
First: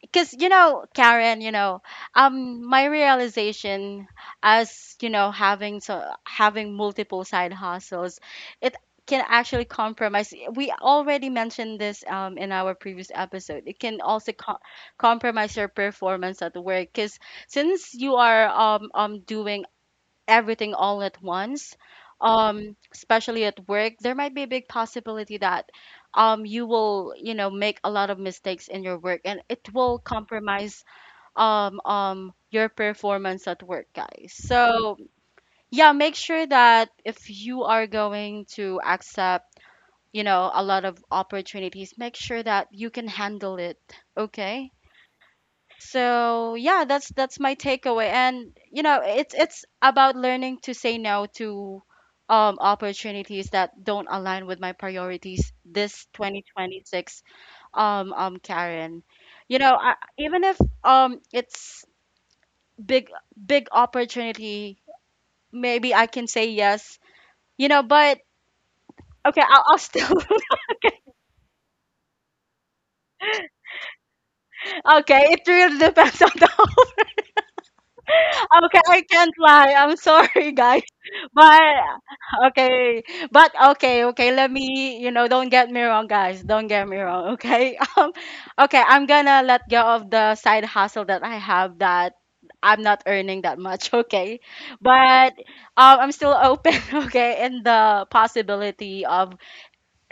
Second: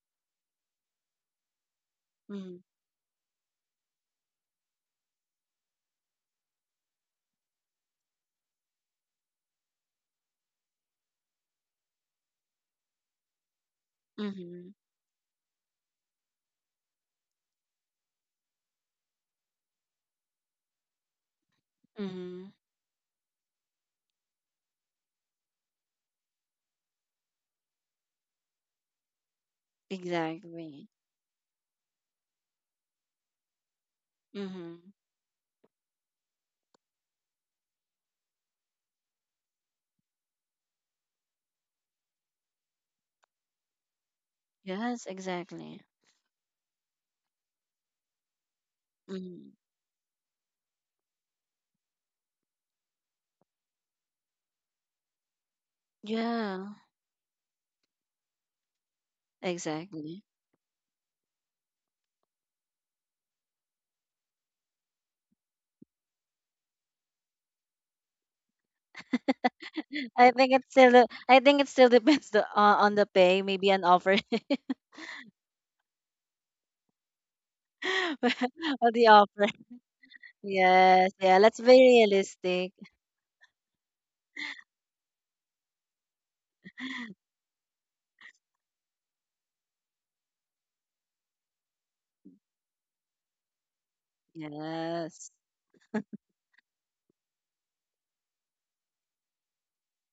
because, you know, Karen, you know,
Mm-hmm.
um my realization, as you know, having so having multiple side hustles, it can actually compromise. We already mentioned this, um, in our previous episode. It can also co-
Mm-hmm.
compromise your performance at work, because since you are um, um doing everything all at once,
Mm-hmm.
um, especially at work, there might be a big possibility that, um, you will, you know, make a lot of mistakes in your work, and it will compromise
Exactly.
um, um, your performance at work, guys.
Mm-hmm.
So, yeah, make sure that if you are going to accept, you know, a lot of opportunities, make sure that you can handle it, okay?
Yes, exactly.
So yeah, that's that's my takeaway. And you know, it's
Mm-hmm.
it's about learning to say no to um opportunities that don't align with my priorities this
Yeah,
twenty twenty-six, um um Karen. You know, I,
exactly.
even if um it's big big opportunity, maybe I can say yes. You know, but okay, I'll, I'll still
I think it's still the- I think it still depends the, uh, on the pay, maybe an offer.
okay, it really depends on the okay,
On
I
the
can't
offer.
lie. I'm sorry, guys.
Yes, yeah, let's
But
be realistic.
okay, but okay, okay. Let me, you know, don't get me wrong, guys. Don't get me wrong. Okay, um, okay. I'm gonna let go of the side hustle that I have that I'm not earning that much. Okay,
Yes.
but um, I'm still open. Okay, in the possibility of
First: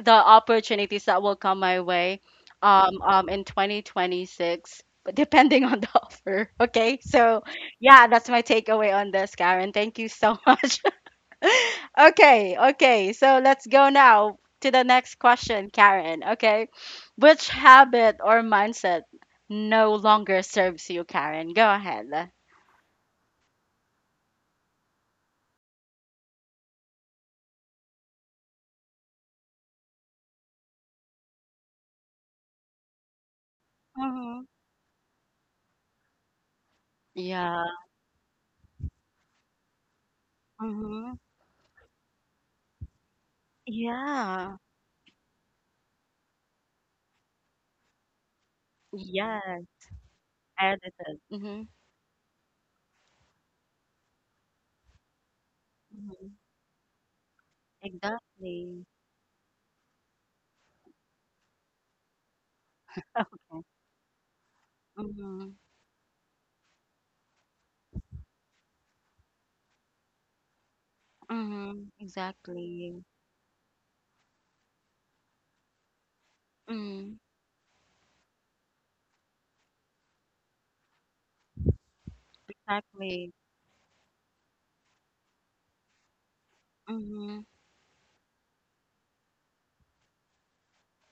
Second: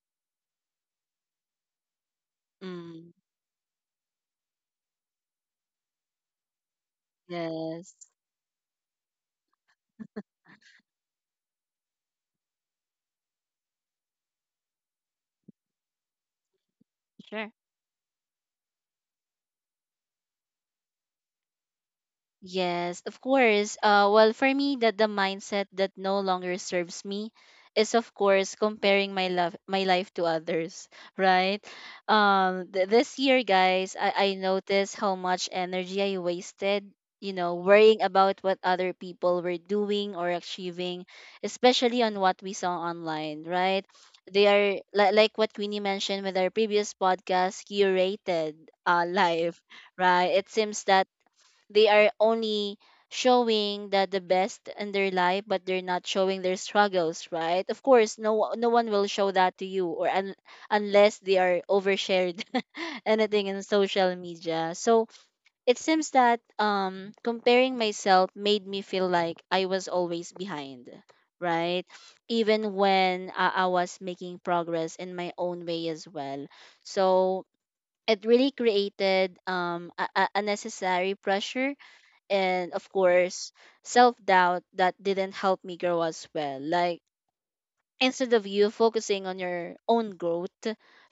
the opportunities that will come my way um,
Mm.
um, in twenty twenty-six, but depending on the offer. Okay, so
Yes.
yeah, that's my takeaway on this, Karen. Thank you so much. Okay, okay, so let's go now to the next question, Karen. Okay, which
Sure.
habit or mindset no longer serves you, Karen? Go ahead.
Yes, of course. Uh, well, for me, that the mindset that no longer serves me is, of course, comparing my love, my life to others, right? Um, th- this year, guys, I, I
Mm-hmm.
noticed how much energy I wasted, you know,
Yeah.
worrying about what other people were doing or achieving,
Mm-hmm.
especially on what we saw online, right? They
Yeah.
are li- like what Queenie mentioned with our previous podcast, curated, uh, life,
Yes.
right? It seems that
Edited. Mm-hmm.
they are only showing the the best in their life, but they're not
Mm-hmm.
showing their struggles, right? Of course, no o- no
Exactly.
one will show that to you, or un- unless they are overshared anything in
Okay.
social media. So
Mhm.
it seems that um comparing myself made me feel like i was always behind, right?
Mhm.
Even
Exactly.
when i, I was making progress in my own way as well.
Mm.
So it really created um a, a a necessary pressure and, of
Exactly.
course, self doubt that didn't help me grow as well. Like,
Mhm.
instead of you focusing on your own growth,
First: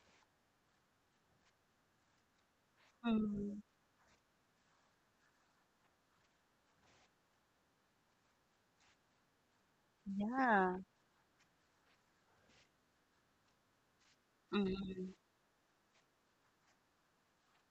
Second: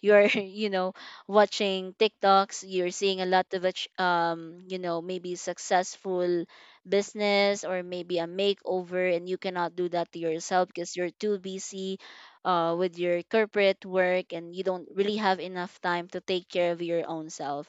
you're you know watching tiktoks, you're seeing a lot
Mhm.
of ach- um you know maybe successful business or maybe a makeover, and you cannot do that to yourself
Yeah.
because you're too busy, uh, with your corporate work, and you don't
Mhm.
really have enough time to take care of your own self.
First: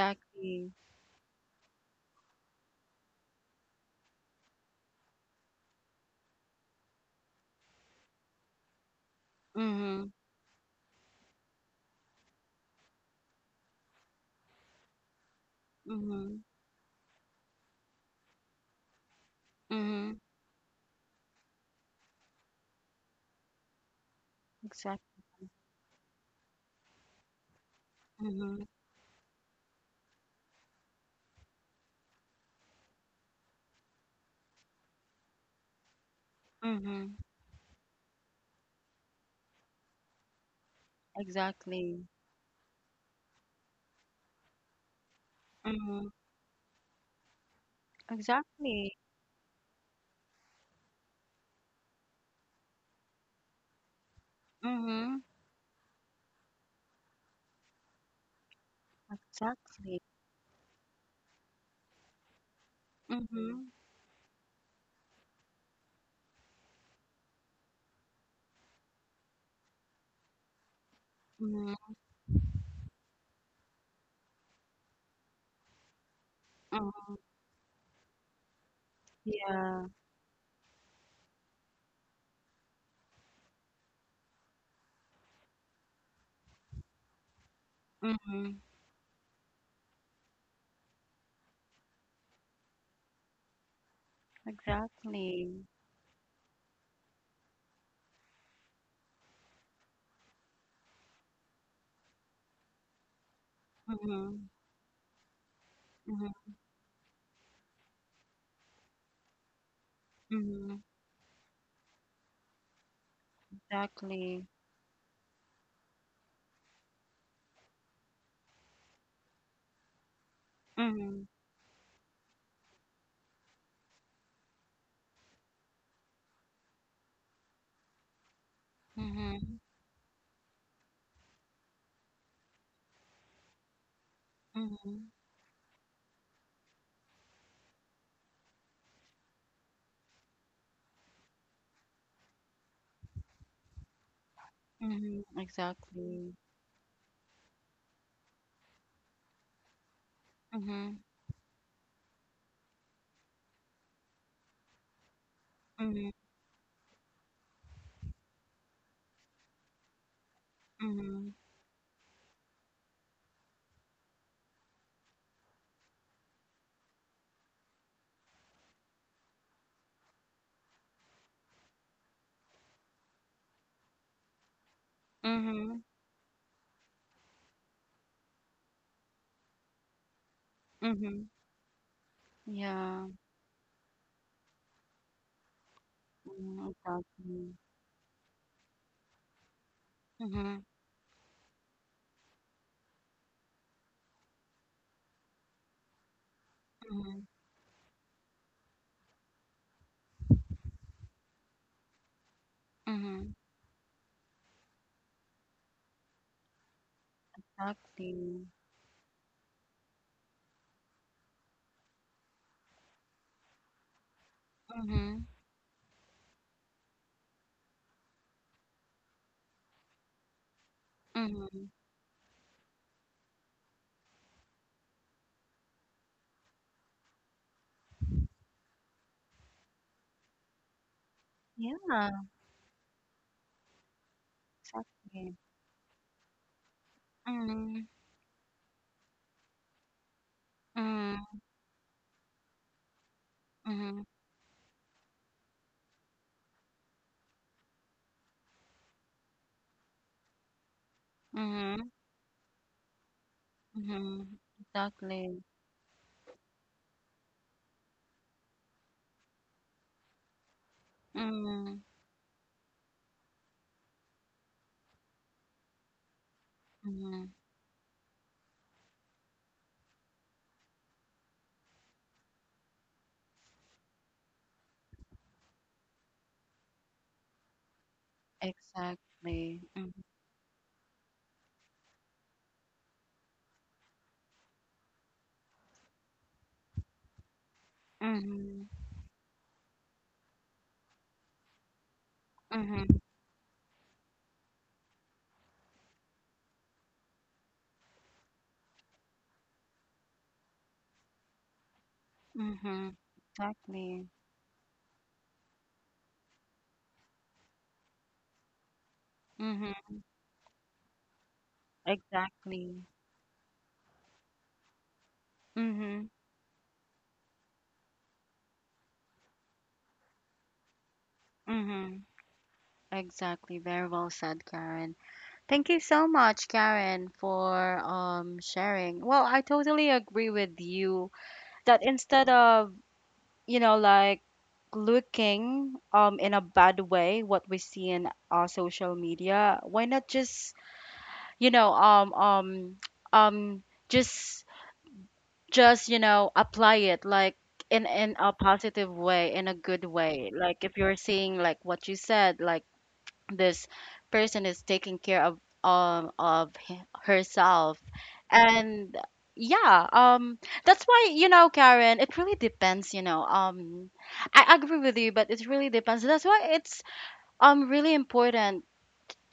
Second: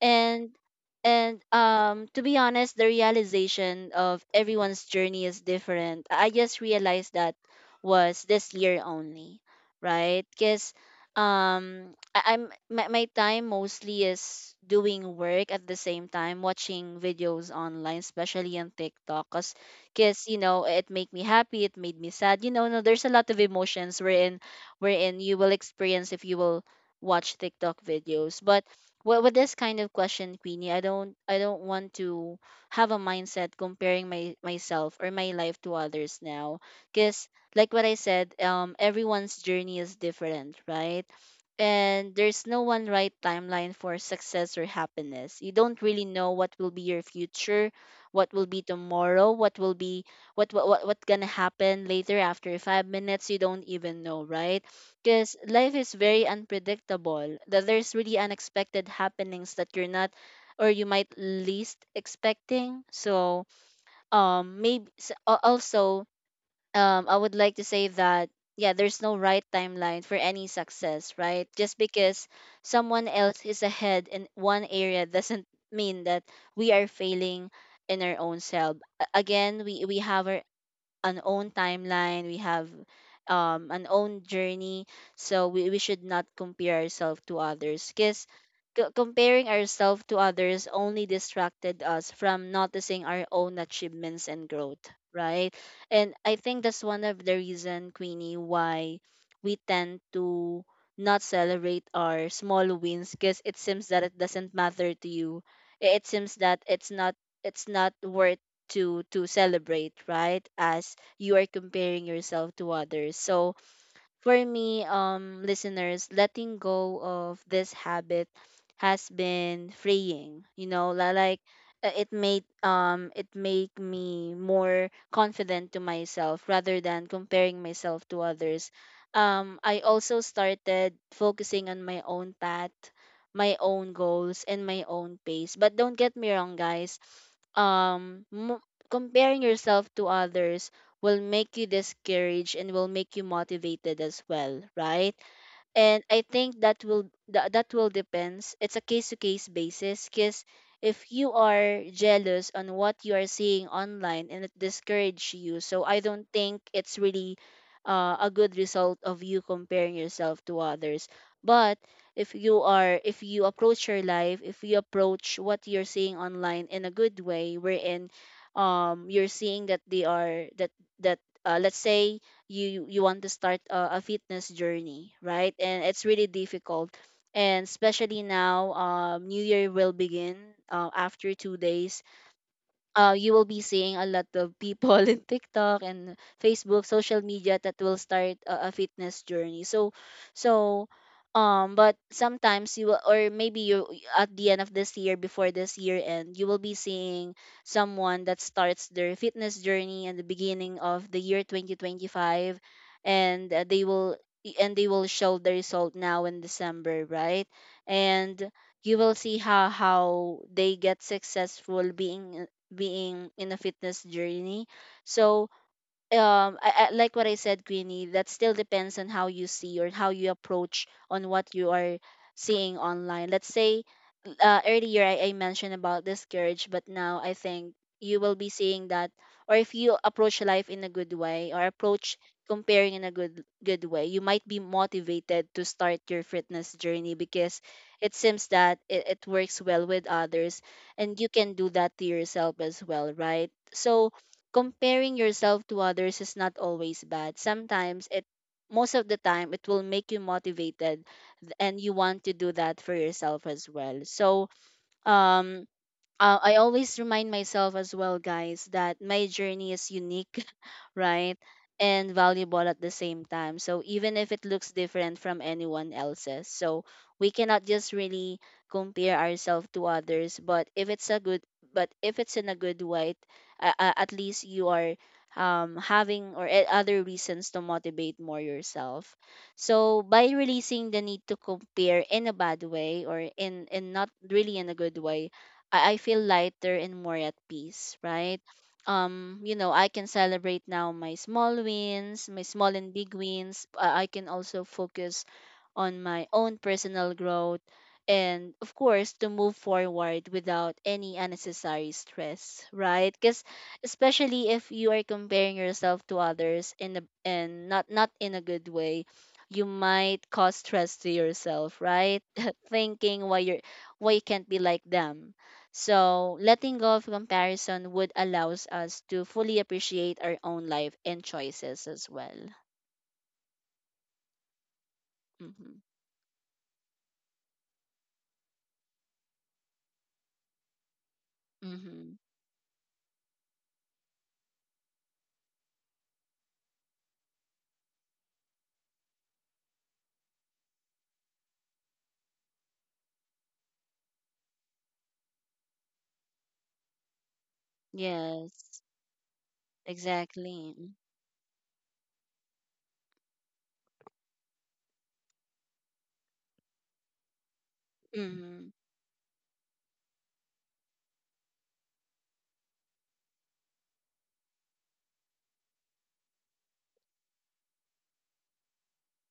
and and um to be honest, the realization of everyone's journey is different. I just realized that was this year only,
Mhm.
right? Because um, I- I'm my, my time mostly is doing work at the same time,
Mhm.
watching videos online, especially on TikTok, cause,
Mhm.
'cause, you know, it make me happy, it made me sad. You know, no, there's a lot of emotions wherein
Exact.
wherein you will experience if you will watch TikTok videos, but.
Mhm.
With, with this kind of question, Queenie, I don't I don't want to have a mindset comparing my myself or my life to others now.
Mhm.
Because like what I said, um, everyone's journey is different, right?
Exactly.
And there's no one right timeline for success or happiness. You don't really
Mhm.
know what will be your future, what will be
Exactly.
tomorrow, what will be what what what what's gonna happen later after five minutes. You don't even know, right?
Mhm.
Because life is very unpredictable. That there's really unexpected happenings that you're
Exactly.
not, or you might least expecting. So
Mhm.
um maybe also, um, I would like to say that yeah, there's no right timeline for any success, right? Just
Mhm.
because someone else is ahead in one area doesn't mean that we are
Mhm.
failing in our own self. A- Again, we
Yeah.
we have our an own timeline. We have um an own journey, so we, we should not compare ourselves to others, because
Mhm.
comparing ourselves to others only distracted us from noticing our own achievements and growth,
Exactly.
right? And i think that's one of the reason, Queenie, why we tend to not celebrate our small wins, because it seems that it
Mhm.
doesn't matter to you. I- it
Mhm.
seems that it's not it's not worth to to celebrate, right,
Mhm.
as you are comparing yourself to others. So
Exactly.
for me, um, listeners, letting go of this habit has been freeing. You know, li-
Mhm.
like, uh, it made um it made me more confident to myself rather than comparing myself to others.
Mhm.
Um, I also started focusing on my own path, my own goals, and my
Mhm.
own pace. But don't get me wrong, guys. um mo- Comparing yourself to others will make you discouraged and will make you motivated as well, right?
Mhm,
And i
exactly.
think that will that, that will depends, it's a case to case basis, because
Mhm,
if you are jealous on what you are seeing online and it discourage you, so i
mhm,
don't think it's really, uh, a good result of you comparing yourself to others.
mhm,
But if you are if you approach your life, if you approach what you're seeing online in a good way, wherein um you're seeing that they are that that uh, let's say you you want to start a, a fitness journey, right,
mhm,
and it's really difficult, and especially now, um, new year will begin, uh,
mhm.
after two days.
Yeah,
Uh, You will be seeing a lot of people in TikTok and
mhm,
Facebook, social
exactly.
media, that will start a, a fitness journey. So,
Mhm,
so, um, but sometimes you will, or maybe you, at the end of this year, before this year end, you will be
mhm,
seeing someone that starts their fitness journey in the beginning of the year twenty twenty-five,
mhm,
and, uh, they will and they will show the result now in December, right?
exactly.
And you will see how how they get successful being being in a fitness journey.
Mhm,
So, um I, I, like what I said, Queenie, that still depends on how you see or how you approach on what
mhm.
you are seeing online. Let's say, uh, earlier I, I mentioned about discourage, but now I think you will be seeing that, or if you approach life in a good way, or
Yeah,
approach comparing in a good good way, you might be
exactly.
motivated to start your fitness journey because
Mhm,
it seems that it, it works well with others, and you
mhm,
can do that to yourself as well, right?
mhm,
So comparing yourself to others is not always bad. Sometimes it Most of the time it will make you motivated, th- and
mhm,
you want to do that for yourself as well.
mhm,
So,
exactly.
um uh, I always remind myself as well, guys, that my journey is unique, right?
Mhm,
And valuable at the same time. So even if it looks different from anyone else's, so we
mhm,
cannot just really compare ourselves to others. But if it's a good, but if it's in a good way, uh, uh, at least you are, um, having or e- other reasons to motivate more yourself.
exactly. Mhm,
So by releasing the need to compare in a bad way, or in in not really in a good way, I, I feel lighter and more at peace, right?
mhm,
Um, you know, I can celebrate now my small wins, my small
mhm,
and big wins. I, I can also focus on my own personal growth, and of course, to move forward without any unnecessary stress,
mhm,
right? Because
exactly.
especially if you are comparing yourself to others in a, and not not in a good way, you
Mhm,
might cause stress to yourself, right?
exactly.
Thinking why you're why you can't be like them.
Mhm,
So, letting go of comparison would allows us to fully appreciate our own life and choices
mhm.
as well.
Exactly. Very well said, Karen. Thank you
Mm-hmm.
so much, Karen, for um sharing. Well, I totally agree with you that
Mm-hmm.
instead of, you know, like, looking um in a bad way what we see in our social media, why not just, you know, um um um just just, you know, apply it, like, in in a
Yes.
positive way, in a good way. Like if
Exactly.
you're seeing like what you said, like this person is taking care of um of he- herself
Mm-hmm.
and yeah, um that's why, you know, Karen, it really depends, you know, um I agree with you, but it really depends. That's why it's um really important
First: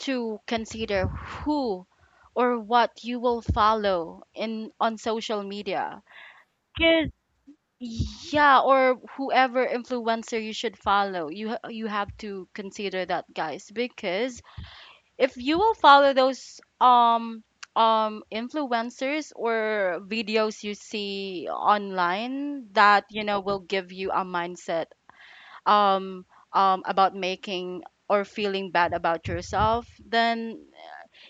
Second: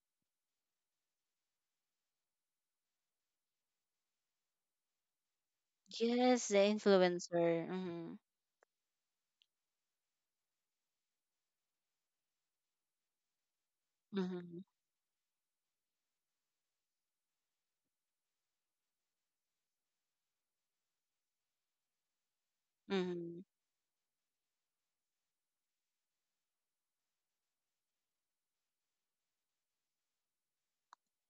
to consider who or what you will follow in on social media,
Yes, the
because
influencer. Mm-hmm.
yeah, or whoever influencer you should follow, you ha- you have to consider that, guys, because
Mm-hmm.
if you will follow those um um influencers or videos you see online that, you
Mm-hmm.
know, will give you a mindset um um about making or feeling bad about yourself, then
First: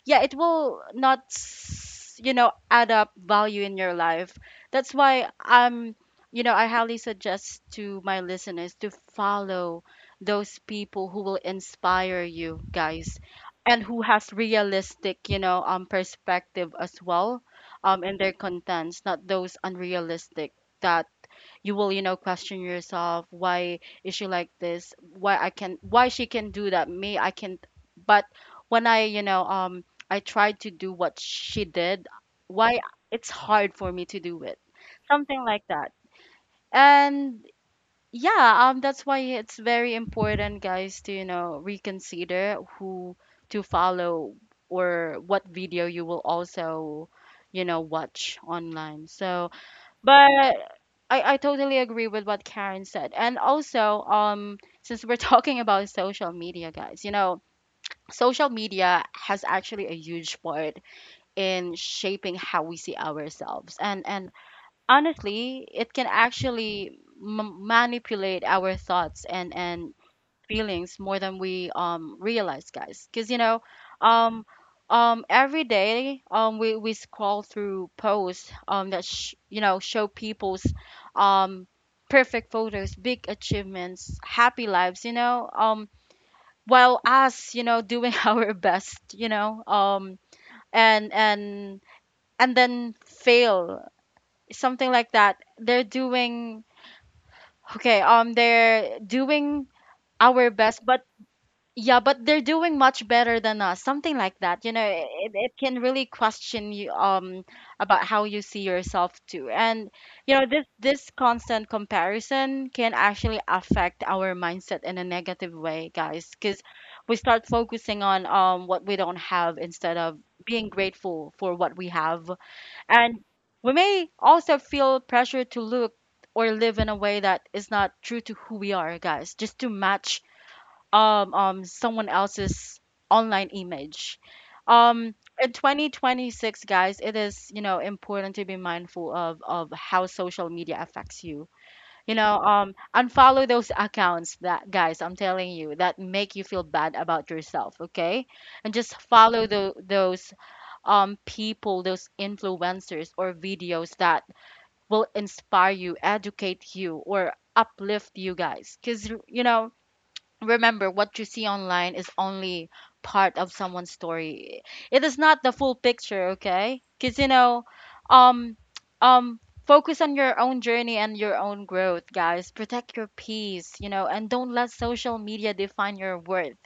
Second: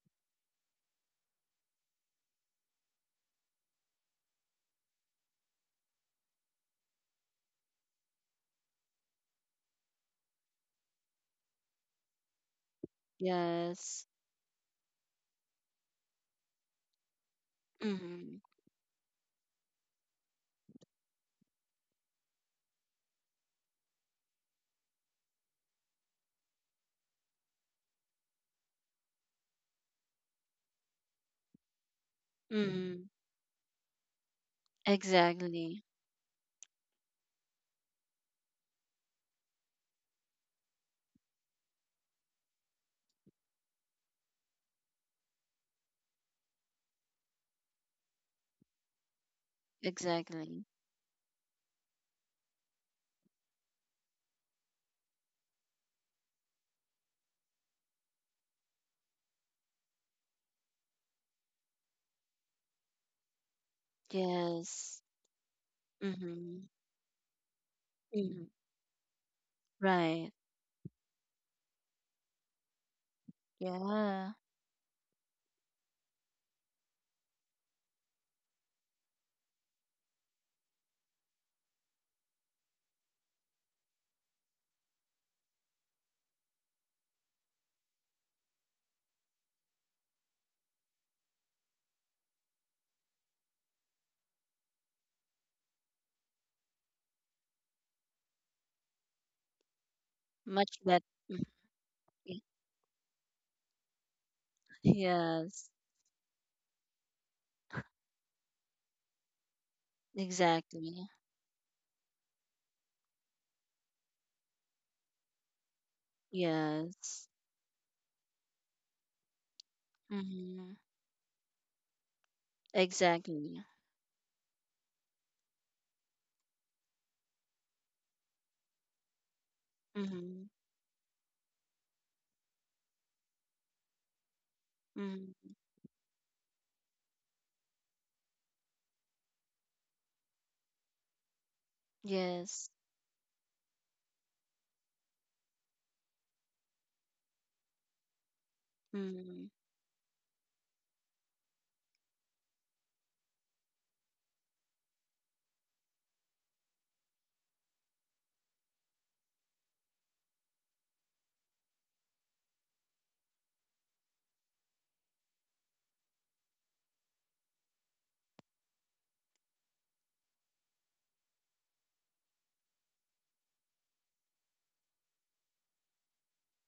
yeah, it will not s- you know, add up value in your life. That's why I'm, you know, I highly suggest to my listeners to follow those people who will inspire you, guys, and who
Yes.
has realistic, you know, um perspective as well, um in their
Mm-hmm.
contents, not those unrealistic that you will, you know, question yourself, why is she like this, why I can, why she can do that, me I can't. But when I, you know um I tried to do what she did, why
Mm-hmm.
it's hard for me to do it, something like
Exactly.
that. And yeah, um that's why it's very important, guys, to, you know, reconsider who to follow or what video you will also, you know, watch online. So but
Exactly.
I, I totally agree with what Karen said. And also, um, since we're talking about social media, guys, you know, social media has actually a huge part in shaping how we see ourselves. And and
Yes.
honestly, it can
Mm-hmm.
actually m- manipulate
Mm-hmm.
our thoughts and and
Right.
feelings more than we um realize, guys. Because you know,
Yeah.
um, um, every day um we we scroll through posts um that sh- you know, show people's um perfect photos, big achievements, happy lives. You know, um, while us, you know, doing our best. You know, um, and and and then fail something like that. They're doing okay. Um, they're doing our
Much
best, but.
better.
Yeah, but they're doing much better than us. Something like that. You know, it, it
Yes.
can really question you um about how you see yourself too. And you know, this
Exactly.
this constant comparison can actually affect our mindset in a negative way, guys, because we
Yes.
start focusing on um what we don't have instead of being
Mm-hmm.
grateful for what we have. And
Exactly.
we may also feel pressure to look or live in a way that is not true to who we are, guys, just to match
Mm-hmm.
um um someone else's online image um
Mm-hmm.
in twenty twenty-six, guys. It is, you know, important to be mindful of of how social media affects you. You know,
Yes.
um unfollow those accounts that, guys, I'm telling you, that make you feel bad about yourself, okay? And just
Mm-hmm.
follow the, those um people, those influencers or videos that will inspire you, educate you, or uplift you, guys. Because you know, remember what you see online is only part of someone's story. It is not the full picture, okay? Because you know, um um focus on your own journey and your own growth, guys. Protect your peace, you know, and don't let social media define your worth.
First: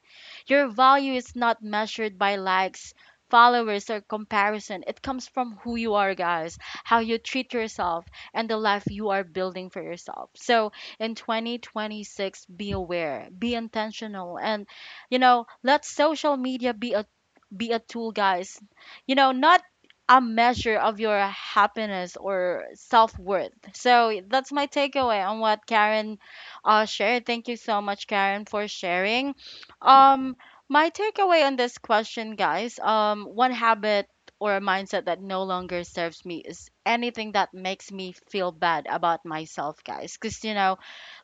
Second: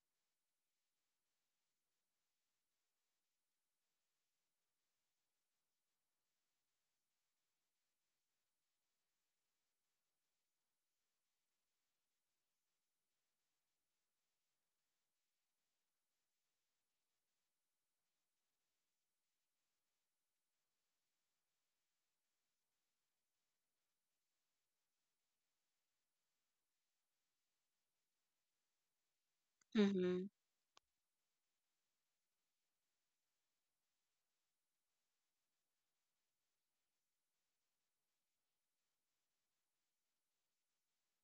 Your value is not measured by likes, followers, or comparison. It comes from who you are, guys, how you treat yourself, and the life you are building for yourself. So in twenty twenty-six, be aware, be intentional, and, you know, let social media be a be a tool, guys. You know, not a measure of your happiness or self worth. So that's my takeaway on what Karen uh, shared. Thank you so much, Karen, for sharing.
Mm-hmm.
Um, my takeaway on this question, guys, um, one habit or a mindset that no longer serves me is anything that makes me feel bad about myself, guys. Because, you know,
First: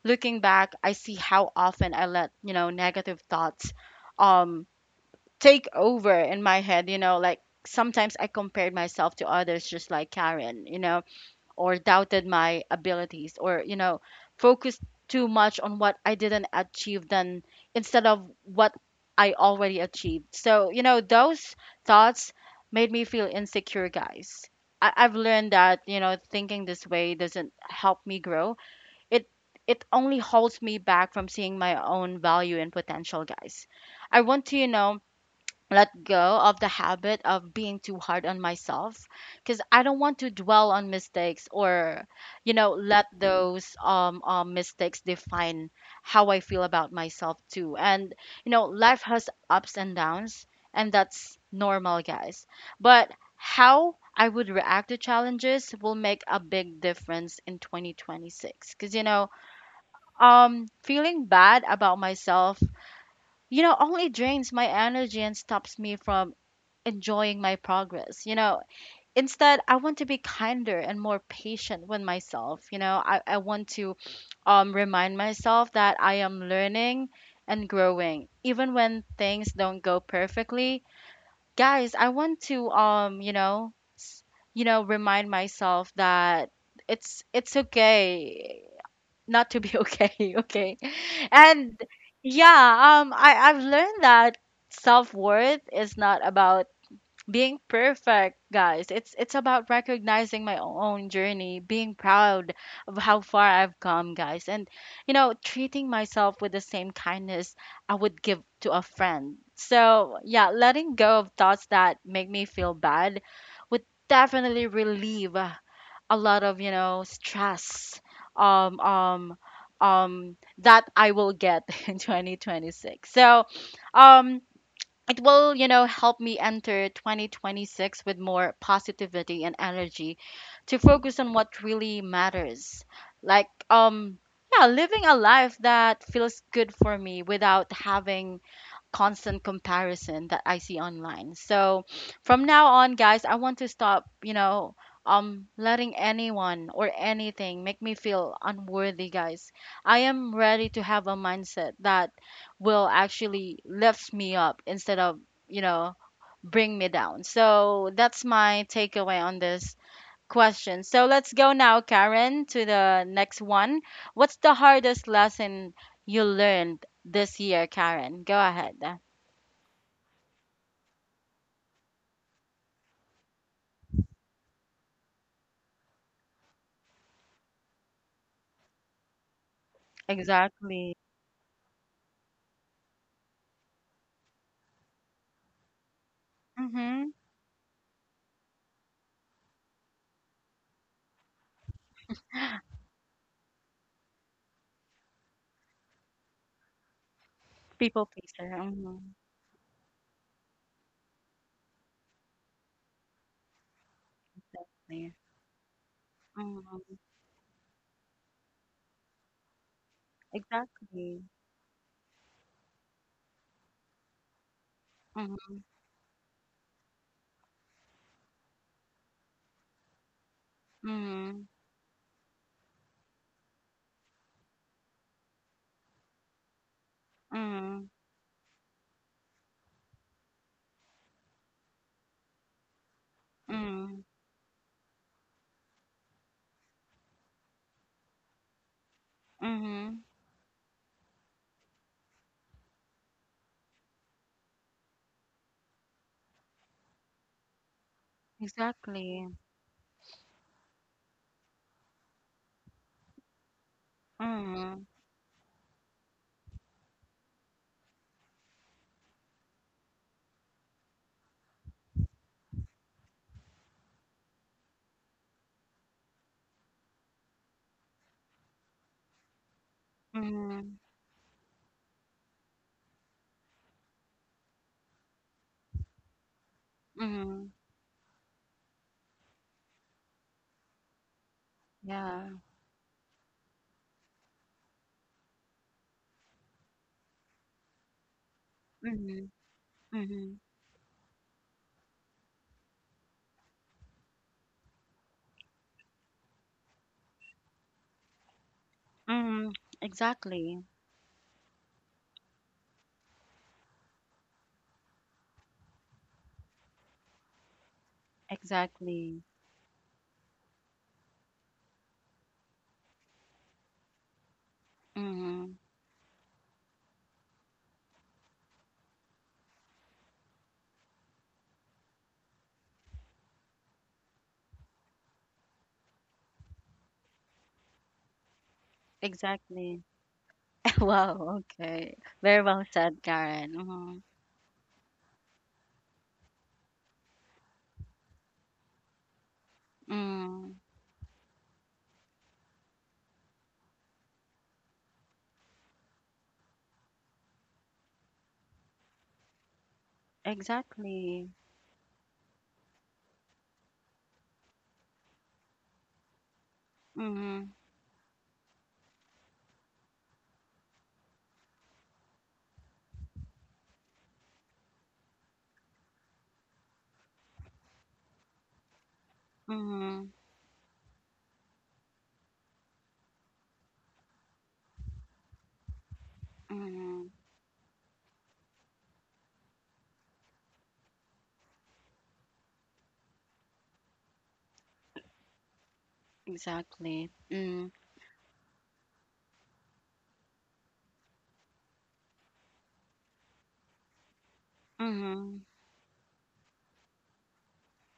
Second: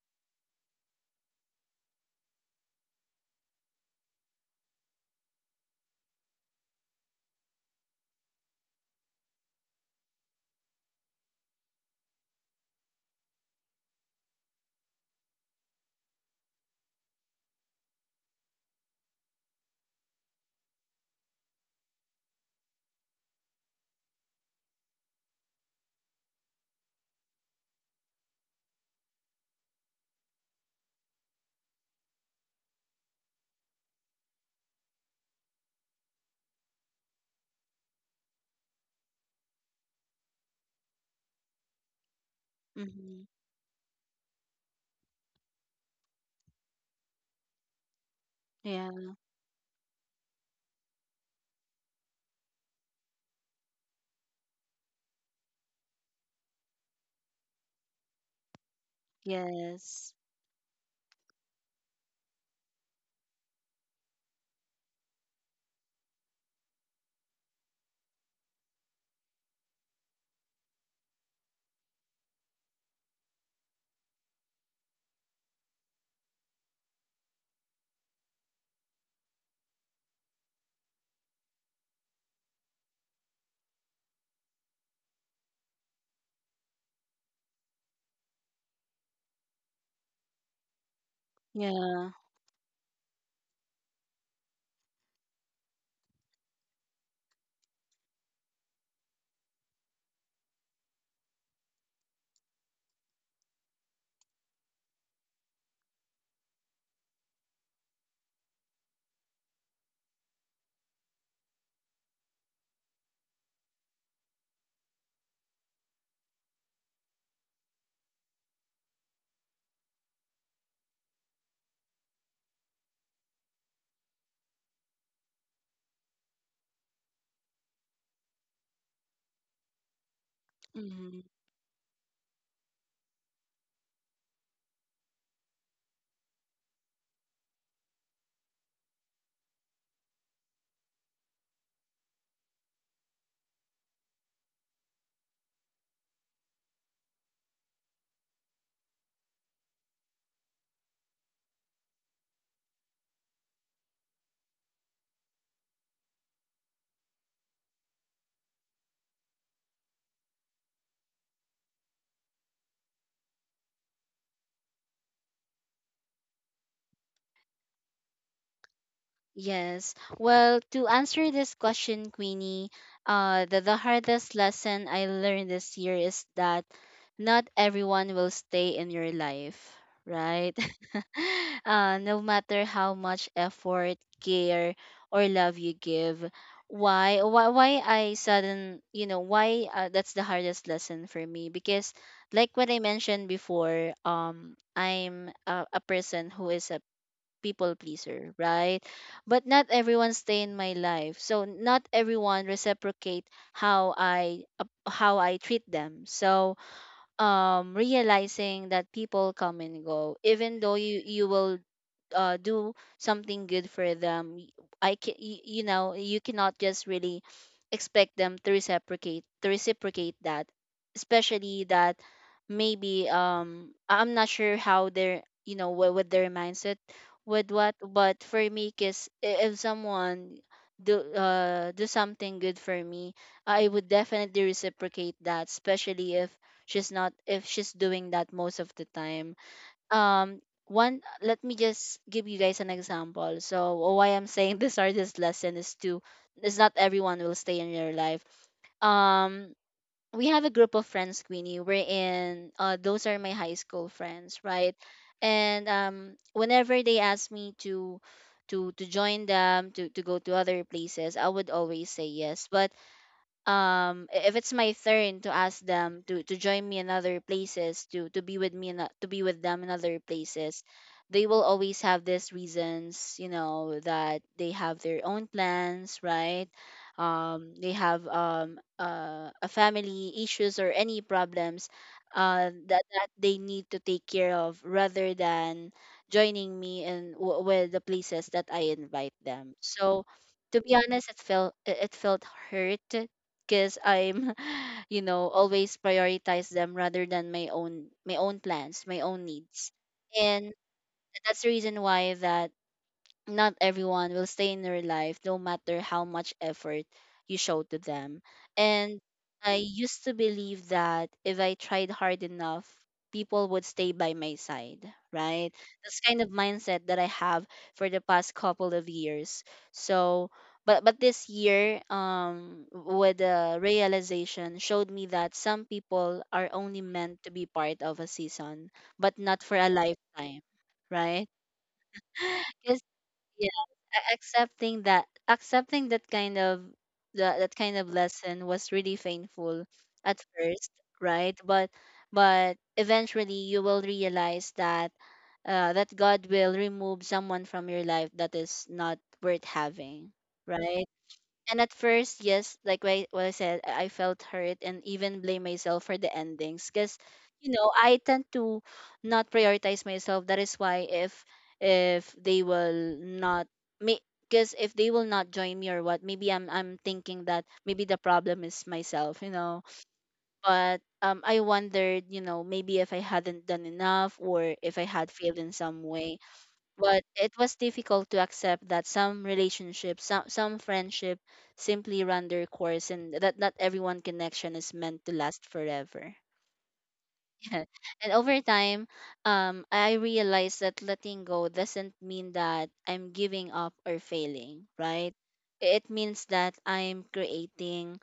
looking back, I see how often I let, you know, negative thoughts um, take over in my head, you know, like sometimes I compared myself to others just like Karen, you know, or doubted my abilities, or you know, focused too much on what I didn't achieve than instead of what I already achieved. So, you know, those thoughts made me feel insecure, guys. I, I've learned that, you know, thinking this way doesn't help me grow. It it only holds me back from seeing my own value and potential, guys. I want to, you know, let go of the habit of being too hard on myself, because I don't want to dwell on mistakes or, you know, let
Mm-hmm.
those um, um mistakes define how I feel about myself too. And you know, life
Yeah.
has ups and downs, and that's normal, guys. But how I would react to challenges will make a big difference in twenty twenty-six, because you know,
Yes.
um, feeling bad about myself, you know, only drains my energy and stops me from enjoying my progress. You know, instead, I want to be kinder and more patient with myself. You know, I, I want to um, remind myself that I am learning and growing, even when things don't go perfectly. Guys, I want to, um, you know, s- you know, remind myself that it's it's okay not to be okay, okay, and
Yeah.
yeah, um, I I've learned that self worth is not about being perfect, guys. It's it's about recognizing my own journey, being proud of how far I've come, guys, and you know, treating myself with the same kindness I would give to a friend. So, yeah, letting go of thoughts that make me feel bad would definitely relieve uh, a lot of, you know, stress um um um that I will get in twenty twenty-six. So, um, it will, you know, help me enter twenty twenty-six with more positivity and energy to focus
Mhm.
on what really matters. Like, um, yeah, living a life that feels good for me without having constant comparison that I see online. So from now on, guys, I want to stop, you know, um letting anyone or anything make me feel unworthy, guys. I am ready to have a mindset that will actually lift me up instead of, you know, bring me down. So that's my takeaway on this question. So let's go now, Karen, to the next one. What's the hardest lesson you learned this year, Karen? Go ahead.
Yes. Well, to answer this question, Queenie, uh, the, the hardest lesson I learned this year is that not everyone will stay in your life, right?
Exactly.
uh, no matter how much effort, care, or love you give.
Mhm.
Why, why, why I sudden, you know, why uh, that's the hardest lesson for me because, like what I mentioned before, um, I'm a, a person who is a people
People
pleaser,
pleaser.
right?
Mhm.
But not everyone stay in my life. So not everyone reciprocate how I ap- how
Exactly.
I treat them. So
Mhm.
um realizing that people come and go even though you
Exactly.
you will uh, do something good for them, y- I can you, you
Mhm.
know you cannot just really expect them to reciprocate to reciprocate that,
Mhm.
especially that maybe um I- i'm not sure how their, you know what, what, their mindset with what.
Mhm.
But for me, because if someone do uh do something good for me, I would
Mhm.
definitely reciprocate that, especially if she's not if she's doing that most of the time.
Mhm.
um One, let me just give you guys an example so why I'm saying this are this lesson is to is not everyone will stay in your life.
Exactly.
um we have a group of friends, Queenie. We're in uh Those are my high school friends, right?
Mhm.
And um whenever they ask me to to to join them to to go to other places, I would always say yes. But um i- if it's my turn to ask them to to join me in other places, to to be with me in, o- to be with them in other places,
Mhm.
they will always have these reasons, you know, that they have their own plans, right?
Mhm.
Um they have um uh, a family issues or any problems,
Yeah.
uh that, that they need to take care of rather than joining me in w- with the places that I invite
Mhm.
them. So,
Mhm.
to be honest, it felt it it felt hurt, because I'm, you know, always prioritize them rather than my own my own plans, my own
Mhm.
needs. And
Exactly.
that's the reason why that not everyone will stay in your life, no matter how much effort you show to them. And
Exactly.
I used to believe that if I tried hard enough, people would stay by my side, right?
Mhm.
That's kind of mindset that I have for the past couple of years. So, but but this year, um with the realization, showed me that some people are only meant to be part of a season but not for a
Exactly.
lifetime, right?
Wow. Okay. Very well said,
Yeah,
Karen. Mhm.
a- accepting that accepting that kind of, that, that kind of lesson was really painful at
Mhm.
first, right? But but eventually you will realize that, uh, that God will remove someone from your life that is not worth having, right?
Exactly.
And at first, yes, like what I, what I said, I I felt hurt and even blame myself for the endings because, you
Mhm.
know, I tend to not prioritize myself. That is why if if they will not me because if they will not join me or what, maybe I'm I'm thinking that maybe the problem is myself, you know.
Mhm.
But um, I wondered, you know, maybe if I hadn't done enough or if I had failed in some way, but
Mhm.
it was difficult to accept that some relationships some, some friendship simply run their course, and that not everyone connection is meant to last forever.
Exactly.
Yeah.
Mm.
And over time, um, I realized that letting go doesn't mean that I'm giving up or failing, right?
Mhm.
It means that I'm creating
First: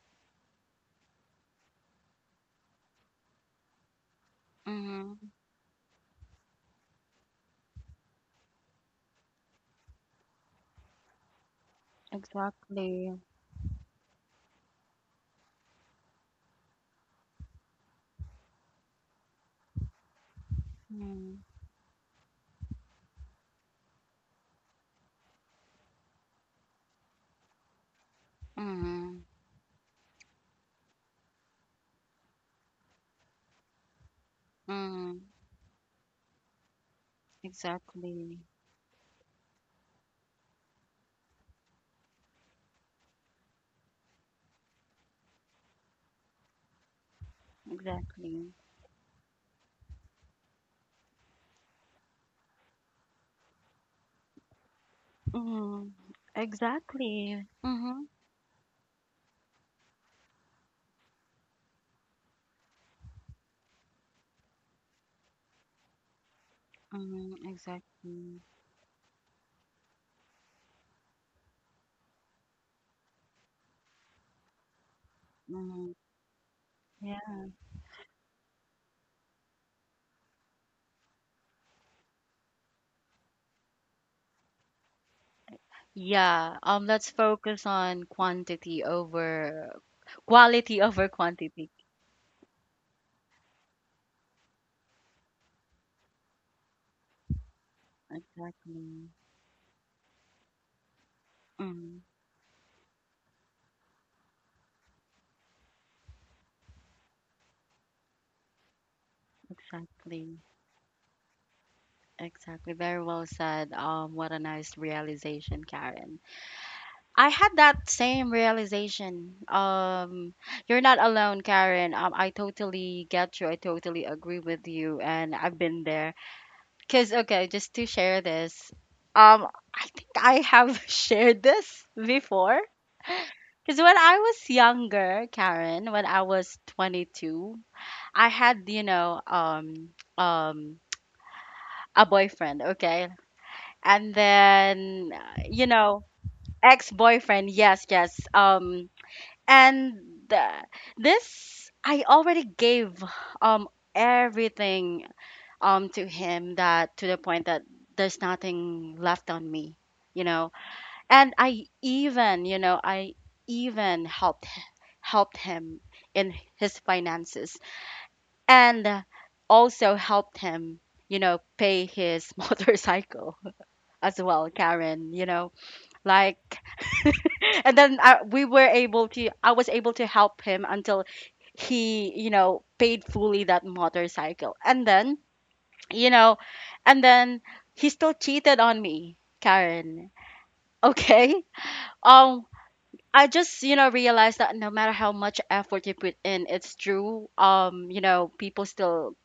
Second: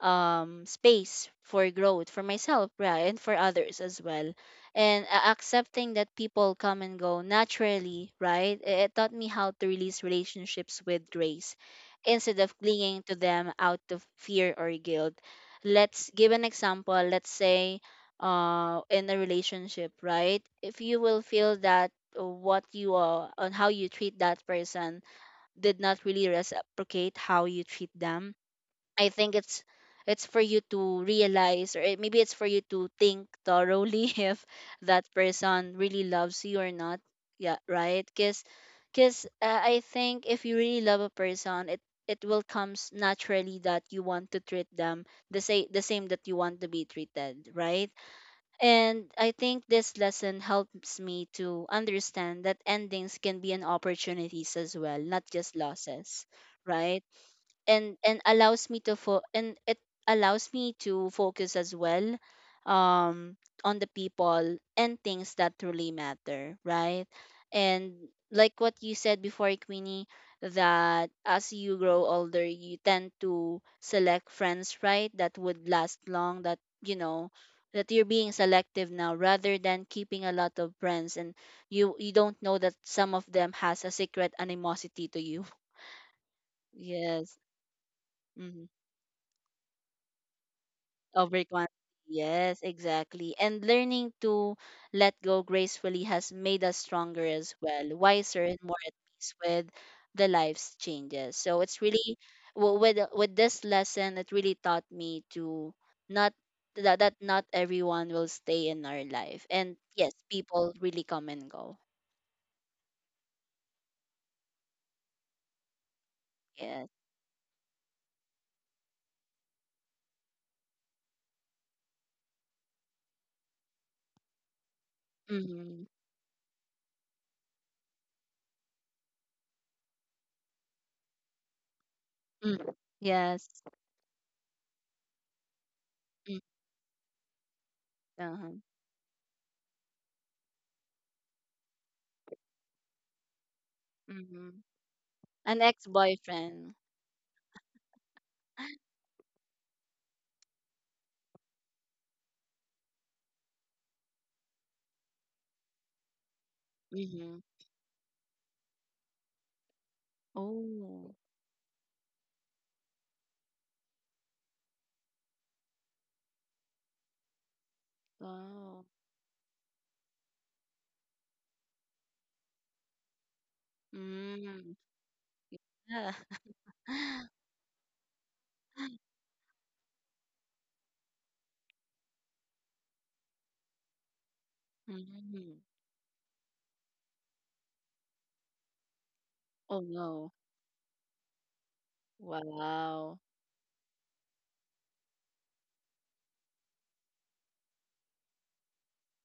um space for growth for myself, right? And for others as well. And a-
Mhm.
accepting that people come and go naturally, right, it it taught me how to release relationships with grace, instead of clinging to
Exactly.
them out of fear or guilt. Let's give an example. Let's say, uh in a relationship, right, if you will
Mm.
feel that, uh, what you are on how you treat that person did not really reciprocate how you treat them, I
Mhm.
think it's it's for you to realize, or it, maybe it's for you to think thoroughly if that
Mhm.
person really loves you or not. Yeah, right?
Exactly.
Cuz cuz uh, I think if you really love a person, it it will comes naturally that you want to treat them the same the same that you want to be treated, right?
Exactly.
And I think this lesson helps me to understand that endings can be an opportunities as well, not just
Mhm.
losses, right?
Exactly.
and
Mhm.
and allows me to fo- and it allows me to focus as well, um on the people and things that truly matter, right?
Mhm.
And
Exactly.
like what you said before, Queenie, that as you grow older you tend to select friends, right, that would
Mhm.
last long, that you know,
Yeah.
that you're being selective now rather than keeping a lot of friends. And you you don't know that some of them has a secret animosity to you.
Yeah. Um. Let's
Yes.
focus on
Mm-hmm.
quantity over quality over
Over quantity.
quantity.
Yes, exactly. And learning to let go gracefully has made us stronger as well, wiser and more at
Exactly.
peace with the life's changes. So it's
Mhm.
really, w- with with this lesson, it really taught me to not, that that not everyone will stay in our life, and yes,
Exactly.
people really come and go.
Exactly. Very well said. Um. What a nice realization, Karen.
Yes.
I had that same realization. Um, you're not alone, Karen. Um, I totally get you. I totally agree with you, and I've
Mm-hmm.
been there. Cause okay, just to share this, um, I think I have shared this before.
Mm. Yes.
Cause when I was younger, Karen, when I
Mm.
was twenty-two, I
Uh-huh.
had you know um um a boyfriend, okay, and
Mm-hmm.
then uh,
An
you know
ex-boyfriend.
ex-boyfriend. Yes, yes. Um and uh, this I already gave um everything um to him, that to the
Mm-hmm.
point that there's nothing left on me, you know.
Oh,
And i even you know i even helped helped him in his finances,
wow.
and uh, also helped him, you know, pay his motorcycle as well,
Mm.
Karen, you know,
Yeah.
like and then I, we were able to I was able to help him until he, you know, paid fully that motorcycle, and then,
Mhm.
you know, and then he still cheated on me,
Oh
Karen.
no.
Okay. um
Wow.
I just, you know, realized that no matter how much effort you put in, it's true, um you know, people still,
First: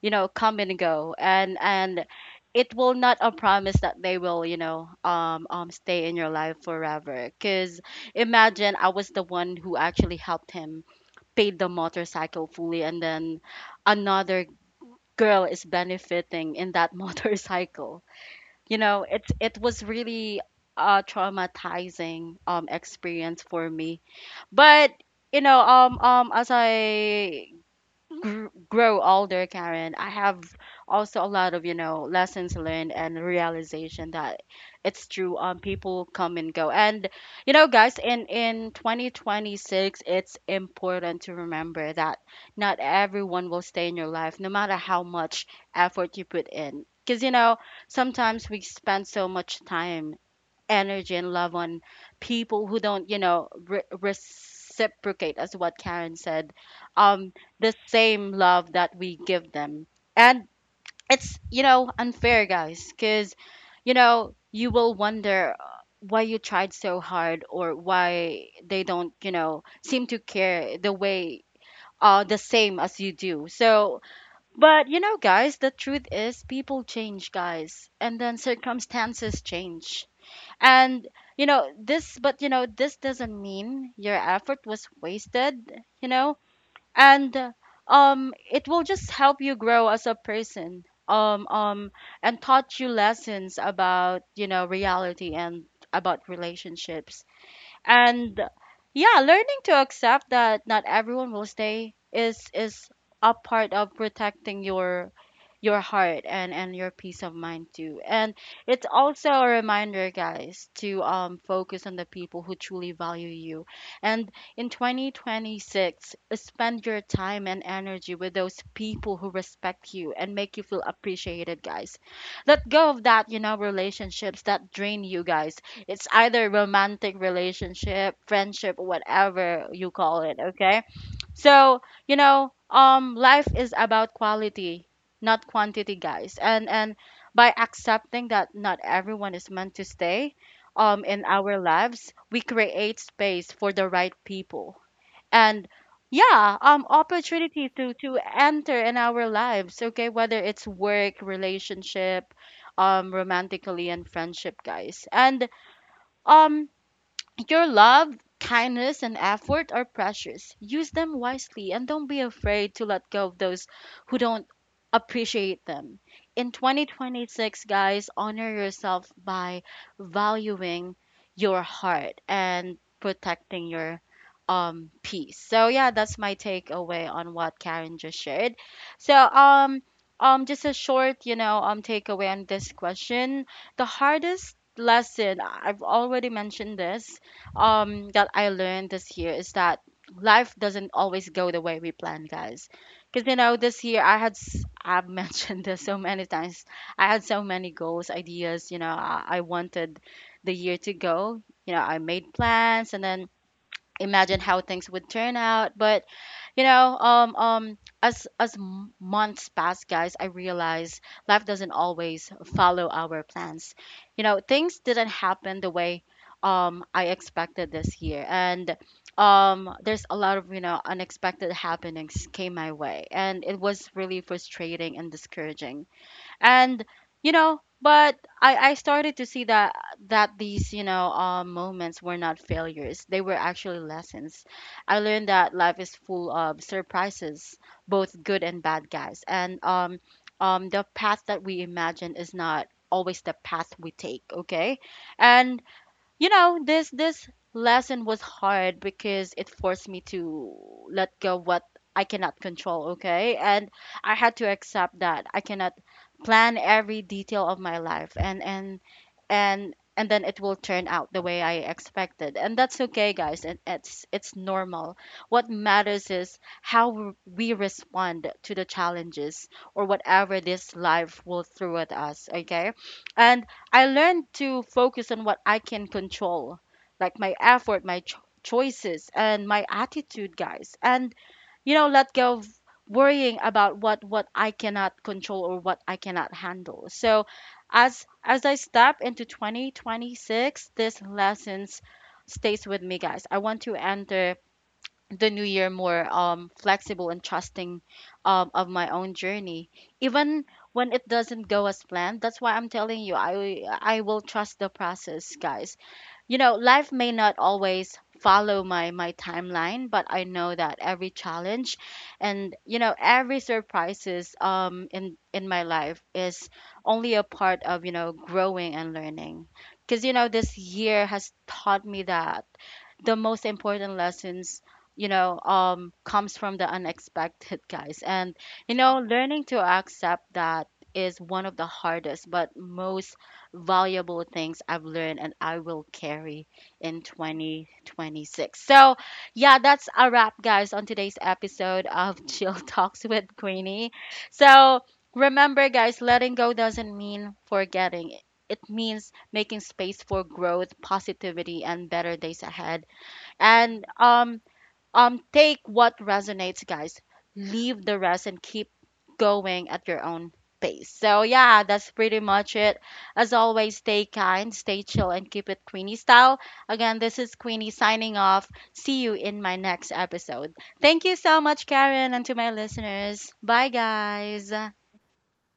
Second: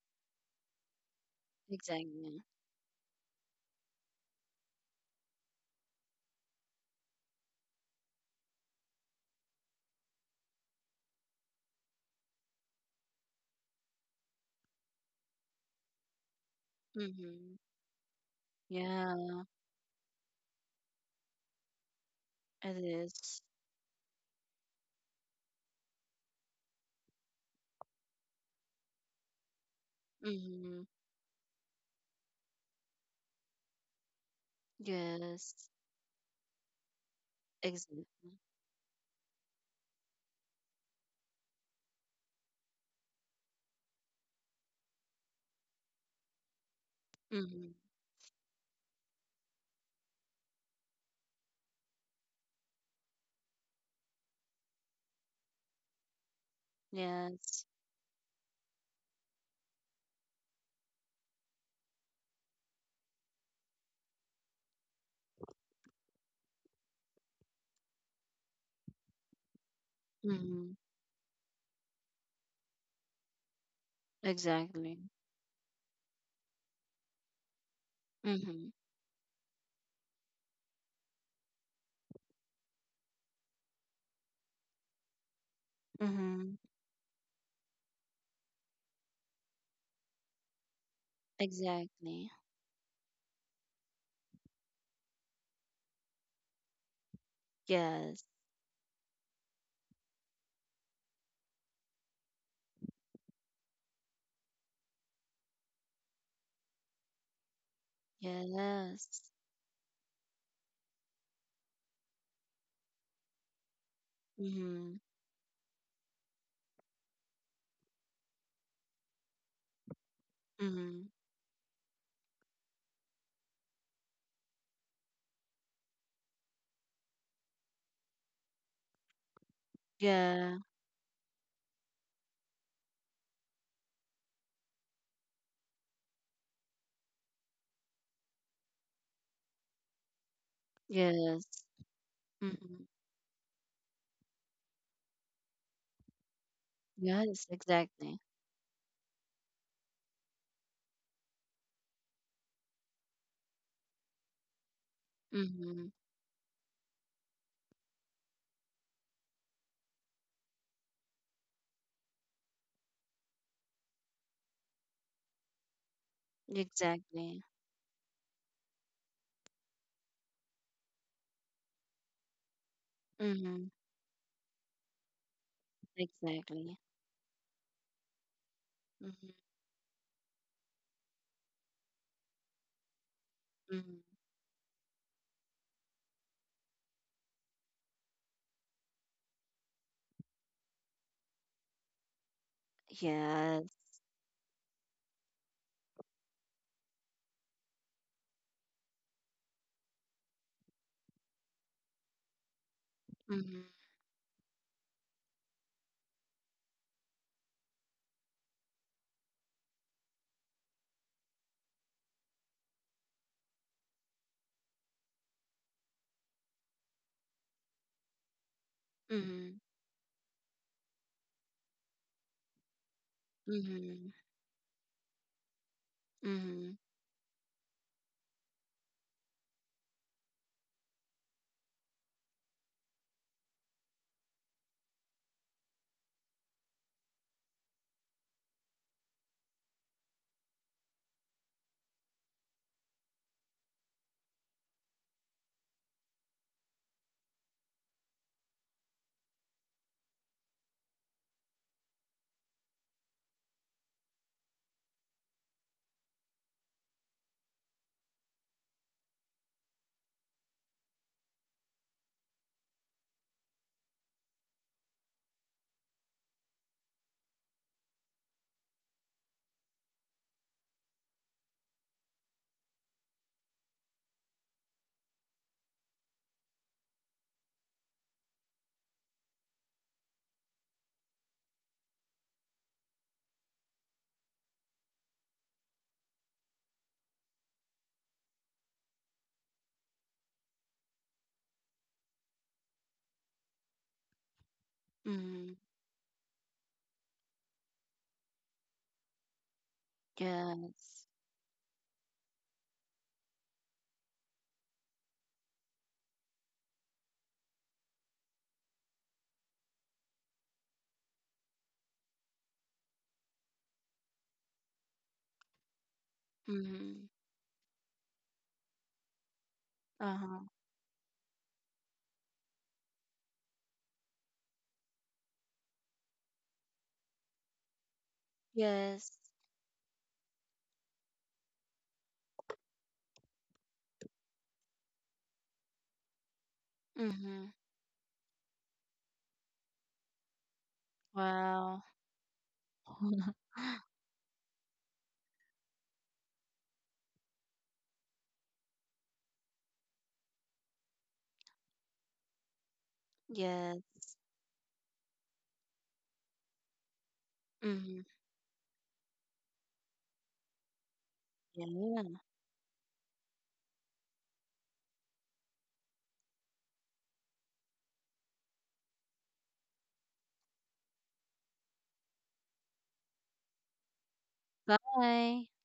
you know, come and go, and and
Exactly.
it will not a promise that they will, you know, um um stay in your life forever, because imagine I was the one who actually helped him, paid the motorcycle fully, and then another girl is benefiting in that
Mm-hmm.
motorcycle. You know,
Yeah,
it it was really a traumatizing um
it is.
experience for me. But, you know, um um as i gr- grow older, Karen, I have
Mm-hmm.
also a lot of, you know, lessons learned and realization that it's true. Um,
Yes.
people come and go. And, you know, guys, in,
Exactly.
in twenty twenty-six, it's important to remember that not everyone will stay in your life, no matter how much effort you put in. Because, you know,
Mm-hmm.
sometimes we spend so much time, energy, and love on people who don't, you know, re- reciprocate, as what Karen said, um,
Yes.
the same love that we give them. And it's, you know, unfair, guys, because, you know, you will wonder uh, why you tried so hard, or why they don't, you know, seem to
Mm-hmm.
care the way, uh, the same as you do. So, but
Exactly.
you know, guys, the truth is people change, guys, and then
Mm-hmm.
circumstances change, and you know, this but you know, this doesn't mean your effort was wasted, you know?
Mm-hmm.
And uh, um it will just help you grow as a person. Um um
Exactly.
and taught you lessons about, you know, reality and about relationships.
Yes.
And yeah, learning to accept that not everyone will stay is is a part of protecting your your heart, and and your peace of mind too. And it's
Yes.
also a reminder, guys, to um focus on the people who truly value you. And in
Mm-hmm.
twenty twenty-six, spend your time and energy with those people who respect you and make you feel
Mm-hmm.
appreciated, guys. Let go of that, you know, relationships that drain you, guys. It's either romantic relationship, friendship, whatever you call it,
Yeah.
okay? So, you know, um life is about quality, not quantity, guys. And and by accepting that not everyone is meant to stay um in
Yes.
our lives, we
Mm-hmm.
create space for the right people. And yeah, um
Yes,
opportunity to
exactly.
to enter in our lives, okay? Whether it's work, relationship, um romantically, and friendship, guys. And
Mm-hmm.
um your love, kindness, and effort are precious. Use them wisely, and don't be afraid to let go of those who don't appreciate them. In
Exactly.
twenty twenty-six, guys, honor yourself by valuing your heart and
Mm-hmm.
protecting your um peace. So yeah, that's my
Exactly.
takeaway on what Karen just shared. So
Mm-hmm.
um um just a short, you know, um takeaway on this question. The
Hmm.
hardest lesson, I've already mentioned this, um that I learned this year is that life doesn't always go the way we plan, guys. Because you know,
Yes.
this year I had s- I've mentioned this so many times. I had so many goals, ideas. You know, I, I wanted the year to go. You know, I made plans, and then
Mm-hmm.
imagine how things would turn out. But you know, um um as as m- months pass, guys, I realize life doesn't always follow our plans. You know, things didn't happen the way um I expected this year. And
Mm-hmm.
um there's a lot of, you know, unexpected happenings came my way, and it was
Mm-hmm.
really frustrating and discouraging.
Mm-hmm.
And you know, but I, I started to see that that these, you know, uh, moments were not failures, they were actually lessons. I learned that life is full of surprises, both good and bad, guys. And um, um, the path that we imagine is not always the path we take, okay? And you know, this this lesson was hard, because it forced me to let go what I cannot control, okay. And I had to accept that I cannot plan every detail of my life, and and and and then it will turn out the way I expected. And that's okay, guys. And it's it's normal. What matters is how w- we respond to the challenges or whatever this life will throw at us, okay? And I learned to focus on what I can control, like my effort, my cho- choices, and my attitude, guys. And you know, let go of worrying about what what I cannot control or what I cannot handle. So as as I step into twenty twenty-six, this lessons stays with me, guys. I want to enter the new
Mm-hmm.
year more um flexible and trusting, um, of my own journey, even when
Yes.
it doesn't go as planned. That's why I'm telling you, i i will trust the process, guys. You know, life may not always follow my my timeline, but I know that every challenge, and you know, every surprises um in in my life is
Mm-hmm.
only a part of, you know, growing and learning. Because you know,
Uh-huh.
this year has taught me that the most important lessons, you know, um comes from the unexpected, guys. And you know,
Yes.
learning to accept that is one of the hardest but most valuable things I've learned, and I will carry in
Mm-hmm.
twenty twenty-six. So yeah, that's a wrap, guys, on today's
Wow.
episode of Chill Talks with Queenie. So, remember, guys, letting go doesn't mean forgetting. It means making space for growth, positivity, and better days ahead. And
Yes.
um um take what resonates, guys. Leave
Mm-hmm.
the rest and keep going at your own pace. So yeah, that's
Yeah.
pretty much it. As always, stay kind, stay chill, and keep it Queenie style. Again, this is Queenie signing off. See you in my next episode. Thank you so much, Karen, and to my listeners, bye guys.
Bye.